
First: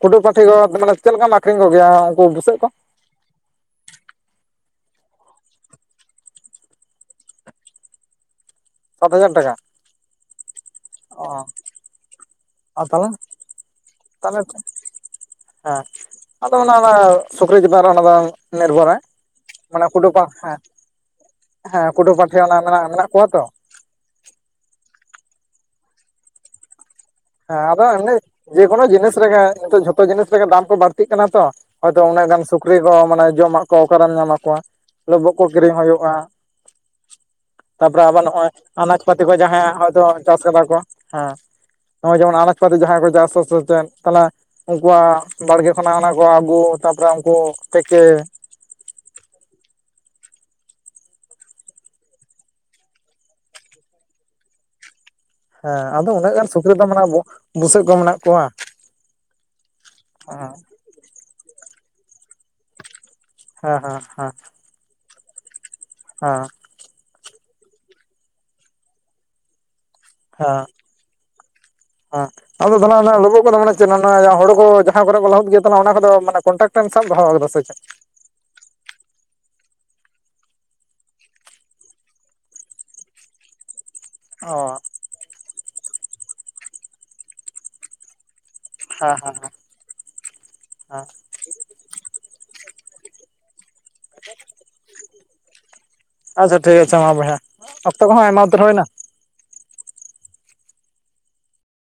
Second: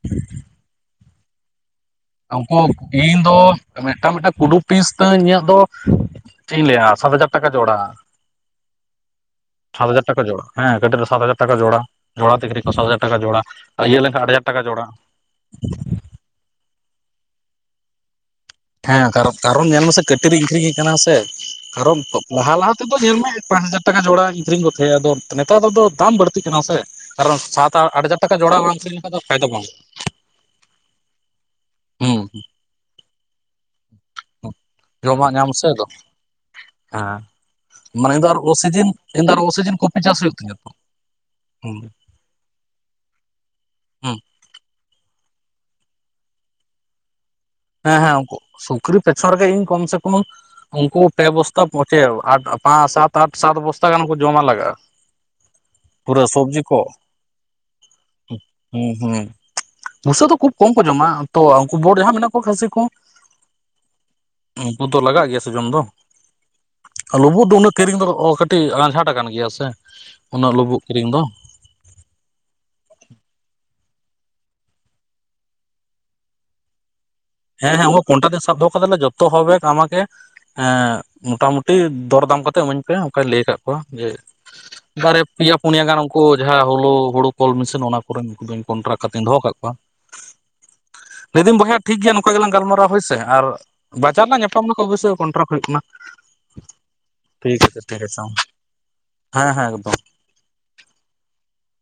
ᱠᱩᱰᱩ ᱯᱟᱹᱴᱷᱤ ᱠᱚ ᱢᱟᱱᱮ ᱪᱮᱫ ᱞᱮᱠᱟᱢ ᱟᱠᱷᱨᱤᱧ ᱠᱚ ᱜᱮᱭᱟ? ᱩᱱᱠᱩ ᱤᱧ ᱫᱚ ᱢᱤᱫ ᱴᱟᱝ, ᱢᱤᱫ ᱴᱟᱝ ᱠᱩᱰᱩ ᱯᱷᱤᱥ ᱛᱤᱧ ᱤᱧᱟᱹᱜ ᱫᱚ! ᱪᱮᱫ ᱤᱧ ᱞᱟᱹᱭᱼᱟ ᱥᱟᱛ ᱦᱟᱡᱟᱨ ᱴᱟᱠᱟ ᱡᱚᱲᱟ᱾ ᱥᱟᱛ ᱦᱟᱡᱟᱨ ᱴᱟᱠᱟ! ᱥᱟᱛ ᱦᱟᱡᱟᱨ ᱴᱟᱠᱟ ᱡᱳᱲᱟ ᱦᱮᱸ ᱠᱟᱹᱴᱤᱡ ᱨᱮ ᱥᱟᱛ ᱚ ᱦᱟᱡᱟᱨ ᱴᱟᱠᱟ ᱡᱚᱲᱟ᱾ ᱡᱳᱲᱟ ᱛᱤᱠᱨᱤ [inaudible] ᱱᱤᱛᱚᱼᱜ ᱥᱟᱛ ᱟᱨ ᱦᱟᱡᱟᱨ ᱛᱟᱦᱚᱞᱮ ᱴᱟᱠᱟ ᱡᱚᱲᱟ, ᱟᱨ ᱤᱭᱟᱹ ᱞᱮᱱ ᱠᱷᱟᱱ ᱟᱴ ᱦᱟᱡᱟᱨ ᱴᱟᱠᱟ ᱡᱚᱲᱟ᱾ ᱟᱸ [unintelligible] ᱟᱫᱚ ᱚᱱᱟ ᱫᱚ ᱥᱩᱠᱨᱤ ᱪᱮᱛᱟᱱ ᱨᱮ ᱚᱱᱟ ᱫᱚ! ᱱᱤᱨᱵᱷᱚᱨᱟᱭ ᱦᱮᱸ ᱠᱟᱨᱚᱠ ᱠᱟᱨᱚᱱ ᱧᱮᱞ ᱢᱟᱱᱮ ᱢᱮ ᱥᱮ ᱠᱩᱰᱩ ᱯᱟ ᱠᱟᱹᱴᱤᱡ ᱨᱤᱧ ᱦᱮᱸ ᱟᱹᱠᱷᱨᱤᱧ ᱮ ᱠᱟᱱᱟ ᱥᱮ ᱦᱮᱸ ᱠᱟᱨᱚᱱ ᱠᱩᱰᱩ ᱯᱟᱴᱷᱮ ᱞᱟᱦᱟ ᱚᱱᱟ - ᱞᱟᱦᱟ ᱢᱮᱱᱟᱜ ᱛᱮᱫᱚ ᱢᱮᱱᱟᱜ ᱧᱮᱞ ᱠᱚᱣᱟ ᱢᱮ ᱛᱚ ᱯᱟᱸᱪ ᱦᱟᱡᱟᱨᱼᱼᱼ ᱴᱟᱠᱟ ᱡᱚᱲᱟᱧ ᱟᱹᱠᱷᱨᱤᱧ ᱠᱚ ᱛᱟᱦᱮᱸᱜ ᱟᱫᱚ ᱱᱮᱛᱟᱨ ᱫᱚ ᱫᱟᱢ ᱵᱟᱹᱲᱛᱤᱜ ᱠᱟᱱᱟ ᱥᱮᱼᱼ ᱠᱟᱨᱚᱱ ᱦᱮᱸ ᱥᱟᱛ ᱟᱫᱚ ᱟᱴ ᱮᱢᱱᱤ ᱦᱟᱡᱟᱨ ᱴᱟᱠᱟ ᱡᱚᱲᱟ ᱵᱟᱝ ᱡᱮᱠᱳᱱᱳ ᱟᱹᱠᱷᱨᱤᱧ ᱡᱤᱱᱤᱥ ᱞᱮᱠᱷᱟᱱ ᱫᱚ ᱨᱮᱜᱮ ᱯᱷᱟᱭᱫᱟ ᱵᱟᱝᱼᱼᱼᱼᱼ ᱱᱤᱛᱚᱜ ᱡᱷᱚᱛᱚ ᱡᱤᱱᱤᱥ ᱨᱮᱜᱮ ᱫᱟᱢ ᱠᱚ ᱵᱟᱹᱲᱛᱤᱼᱜ ᱠᱟᱱᱟ ᱛᱚ ᱦᱚᱭᱛᱚ ᱦᱩᱸ ᱩᱱᱟᱹᱜ ᱜᱟᱱ ᱥᱩᱠᱨᱤ ᱠᱚ ᱢᱟᱱᱮ ᱡᱚᱢᱟᱜ ᱠᱚ ᱚᱠᱟᱨᱮᱢ ᱧᱟᱢ ᱟᱠᱚᱣᱟ ᱡᱚᱢᱟᱜ ᱞᱚᱵᱩᱜ ᱠᱚ ᱧᱟᱢ ᱥᱮ ᱠᱤᱨᱤᱧ ᱟᱫᱚ ᱦᱩᱭᱩᱜᱼᱟ᱾ ᱦᱮᱸ ᱛᱟᱯᱚᱨᱮ ᱢᱟᱱᱮ ᱟᱵᱟᱨ ᱤᱧ ᱫᱚ ᱟᱨ ᱱᱚᱜᱼᱚᱭ ᱚᱥᱤᱡᱤᱱ ᱟᱱᱟᱡᱯᱟᱹᱛᱤ ᱤᱧ ᱠᱚ ᱫᱚ ᱟᱨ ᱡᱟᱦᱟᱸᱭᱼᱟ ᱚᱥᱤᱡᱤᱱ ᱠᱚᱯᱤ ᱦᱚᱭᱛᱚ ᱦᱩᱭᱩᱜ ᱪᱟᱥ ᱛᱤᱧᱟᱹ ᱠᱟᱫᱟ ᱛᱚ ᱠᱚ ᱦᱮᱸ ᱦᱩᱸ ᱱᱚᱜᱼᱚᱭ ᱡᱮᱢᱚᱱ ᱟᱱᱟᱡᱯᱟᱛᱮ ᱡᱟᱦᱟᱸᱭ ᱠᱚ ᱪᱟᱥᱼᱟ ᱥᱮ ᱪᱮᱫ ᱦᱩᱸ ᱛᱟᱞᱮ ᱩᱱᱠᱩᱣᱟᱼᱜ ᱵᱟᱲᱜᱮ ᱠᱷᱚᱱᱟᱜ ᱚᱱᱟ ᱠᱚ ᱟᱹᱜᱩ ᱛᱟᱯᱚᱨᱮ ᱩᱱᱠᱩ ᱦᱮᱸ- ᱛᱮᱠᱮ ᱦᱮᱸ ᱩᱱᱠᱩ ᱥᱩᱠᱨᱤ ᱯᱮᱪᱷᱚᱱ ᱨᱮᱜᱮ ᱤᱧ ᱠᱚᱢ ᱥᱮ ᱠᱚᱢᱼᱼᱼ ᱩᱱᱠᱩ ᱯᱮ ᱵᱚᱥᱛᱟ ᱯᱚᱪᱮᱣ ᱯᱟᱸ ᱥᱟᱛ ᱟᱴ ᱥᱟᱛ ᱵᱚᱥᱛᱟ ᱜᱟᱱ ᱠᱚ ᱡᱚᱢᱼᱟ ᱞᱟᱜᱟᱜᱼᱟ ᱦᱮᱸ ᱟᱫᱚ ᱯᱩᱨᱟᱹ ᱩᱱᱟᱹᱜ ᱜᱟᱱ ᱥᱚᱵᱽᱡᱤ ᱥᱩᱠᱨᱤ ᱫᱚ ᱢᱟᱱᱮ. ᱵᱩ ᱵᱩᱥᱟᱹᱜ ᱠᱚ ᱢᱮᱱᱟᱜ ᱠᱚᱣᱟ᱾ ᱦᱮᱸ- ᱦᱩᱸ ᱵᱩᱥᱟᱹᱜ ᱫᱚ ᱠᱷᱩᱵ ᱦᱮᱸ ᱠᱚᱢ ᱠᱚ ᱡᱚᱢᱼᱟ ᱛᱚ ᱩᱱᱠᱩ ᱵᱳᱴ ᱡᱟᱦᱟᱸ ᱢᱮᱱᱟᱜ ᱠᱚ ᱠᱷᱟᱹᱥᱤ ᱠᱩ ᱦᱮᱸ ᱻ ᱦᱮᱸ ᱻ ᱦᱮᱸ ᱩᱱᱠᱩ ᱫᱚ ᱞᱟᱜᱟᱼᱜ ᱜᱮᱭᱟ ᱥᱮ ᱡᱚᱢ ᱫᱚ ᱦᱚᱸ ᱞᱩᱵᱩᱜ ᱫᱚ ᱩᱱᱟᱹᱜ ᱠᱤᱨᱤᱧ ᱫᱚ ᱠᱟᱹᱴᱤᱡ ᱟᱸᱡᱷᱟᱴ ᱟᱠᱟᱱ ᱜᱮᱭᱟ ᱥᱮ ᱩᱱᱟᱹᱜ ᱞᱩᱵᱩᱜ ᱠᱤᱨᱤᱧ ᱫᱚ᱾ ᱟ [unintelligible] ᱟᱫᱚ ᱛᱟᱦᱞᱮ ᱚᱱᱟ ᱞᱚᱵᱚᱜ ᱠᱚᱫᱚ ᱵᱚᱞᱮ ᱪᱮᱜ ᱢᱟᱱᱮ ᱟᱭᱟᱜ ᱦᱳᱲᱳ ᱠᱚ ᱡᱟᱦᱟᱸ ᱠᱚᱨᱮ ᱠᱚ ᱞᱟᱦᱩᱫ ᱜᱮ ᱛᱟᱦᱮ ᱚᱱᱟ ᱠᱚᱫᱚ ᱠᱚᱱᱴᱮᱠᱴᱮᱴ ᱥᱟᱵ ᱫᱚᱦᱚ ᱠᱟᱫᱟ ᱥᱮ ᱪᱮᱫ? ᱦᱮᱸ- ᱦᱮᱸ ᱚᱱᱟ ᱯᱚᱱᱴᱟ ᱫᱤᱱ ᱥᱟᱵ ᱫᱚᱦᱚ ᱠᱟᱫᱟᱞᱮ ᱡᱚᱛᱚᱵ ᱦᱚᱵᱮᱠ ᱟᱢᱟᱠᱮᱼ-ᱼᱼ ᱦᱮᱸ ᱢᱚᱴᱟᱢᱩᱴᱤ ᱫᱚᱨᱫᱟᱢ ᱠᱟᱛᱮᱜ ᱤᱢᱟᱹᱧ ᱯᱮ ᱚᱱᱠᱟᱧ ᱞᱟᱹᱭ ᱠᱟᱜ ᱠᱚᱣᱟ ᱡᱮ ᱚᱸ ᱨᱮ ᱯᱮᱭᱟ ᱯᱩᱱᱭᱟ ᱜᱟᱱ ᱩᱱᱠᱩ ᱡᱟᱦᱟᱸ ᱦᱳᱞᱳ ᱦᱳᱲᱩ ᱠᱚᱞ ᱢᱮᱥᱤᱱ ᱚᱱᱟ ᱠᱚᱨᱮᱱ ᱼᱼᱼ ᱠᱚᱱᱴᱟᱨᱟᱠ ᱦᱮᱸ ᱠᱟᱛᱮᱧ ᱦᱮᱸ ᱫᱚᱦᱚᱸ ᱠᱟᱜ ᱠᱚᱣᱟ ᱦᱮᱸ ᱞᱟᱹᱭᱫᱟᱹᱧ ᱵᱚᱭᱦᱟ ᱴᱷᱤᱠ ᱜᱮᱭᱟᱼᱼᱼ ᱱᱚᱝᱠᱟ ᱜᱮᱞᱟᱝ ᱜᱟᱞᱢᱟᱨᱟᱣᱼᱟ ᱦᱳᱭᱥᱮ ᱟᱨ ᱵᱟᱡᱟᱨ ᱞᱟᱝ ᱧᱟᱯᱟᱢ ᱞᱮᱠᱷᱟᱱ ᱚᱵᱚᱥᱥᱳᱭ ᱠᱚᱱᱴᱨᱟᱠᱴ ᱦᱩᱭᱩᱜ ᱠᱟᱱᱟ ᱟᱪᱪᱷᱟ ᱴᱷᱤᱠ ᱟᱪᱮ ᱟᱪᱷᱷᱟ ᱢᱟ ᱵᱚᱭᱦᱟ ᱴᱷᱤᱠ ᱟᱪᱷᱮ ᱴᱷᱤᱠ ᱞᱚᱠᱛᱚ ᱠᱚᱦᱚᱸ ᱟᱪᱷᱮ ᱟᱭᱢᱟ ᱩᱛᱟᱹᱨ ᱦᱩᱭᱱᱟ᱾ ᱦᱮᱸ- ᱦᱮᱸ ᱮᱠᱫᱚᱢ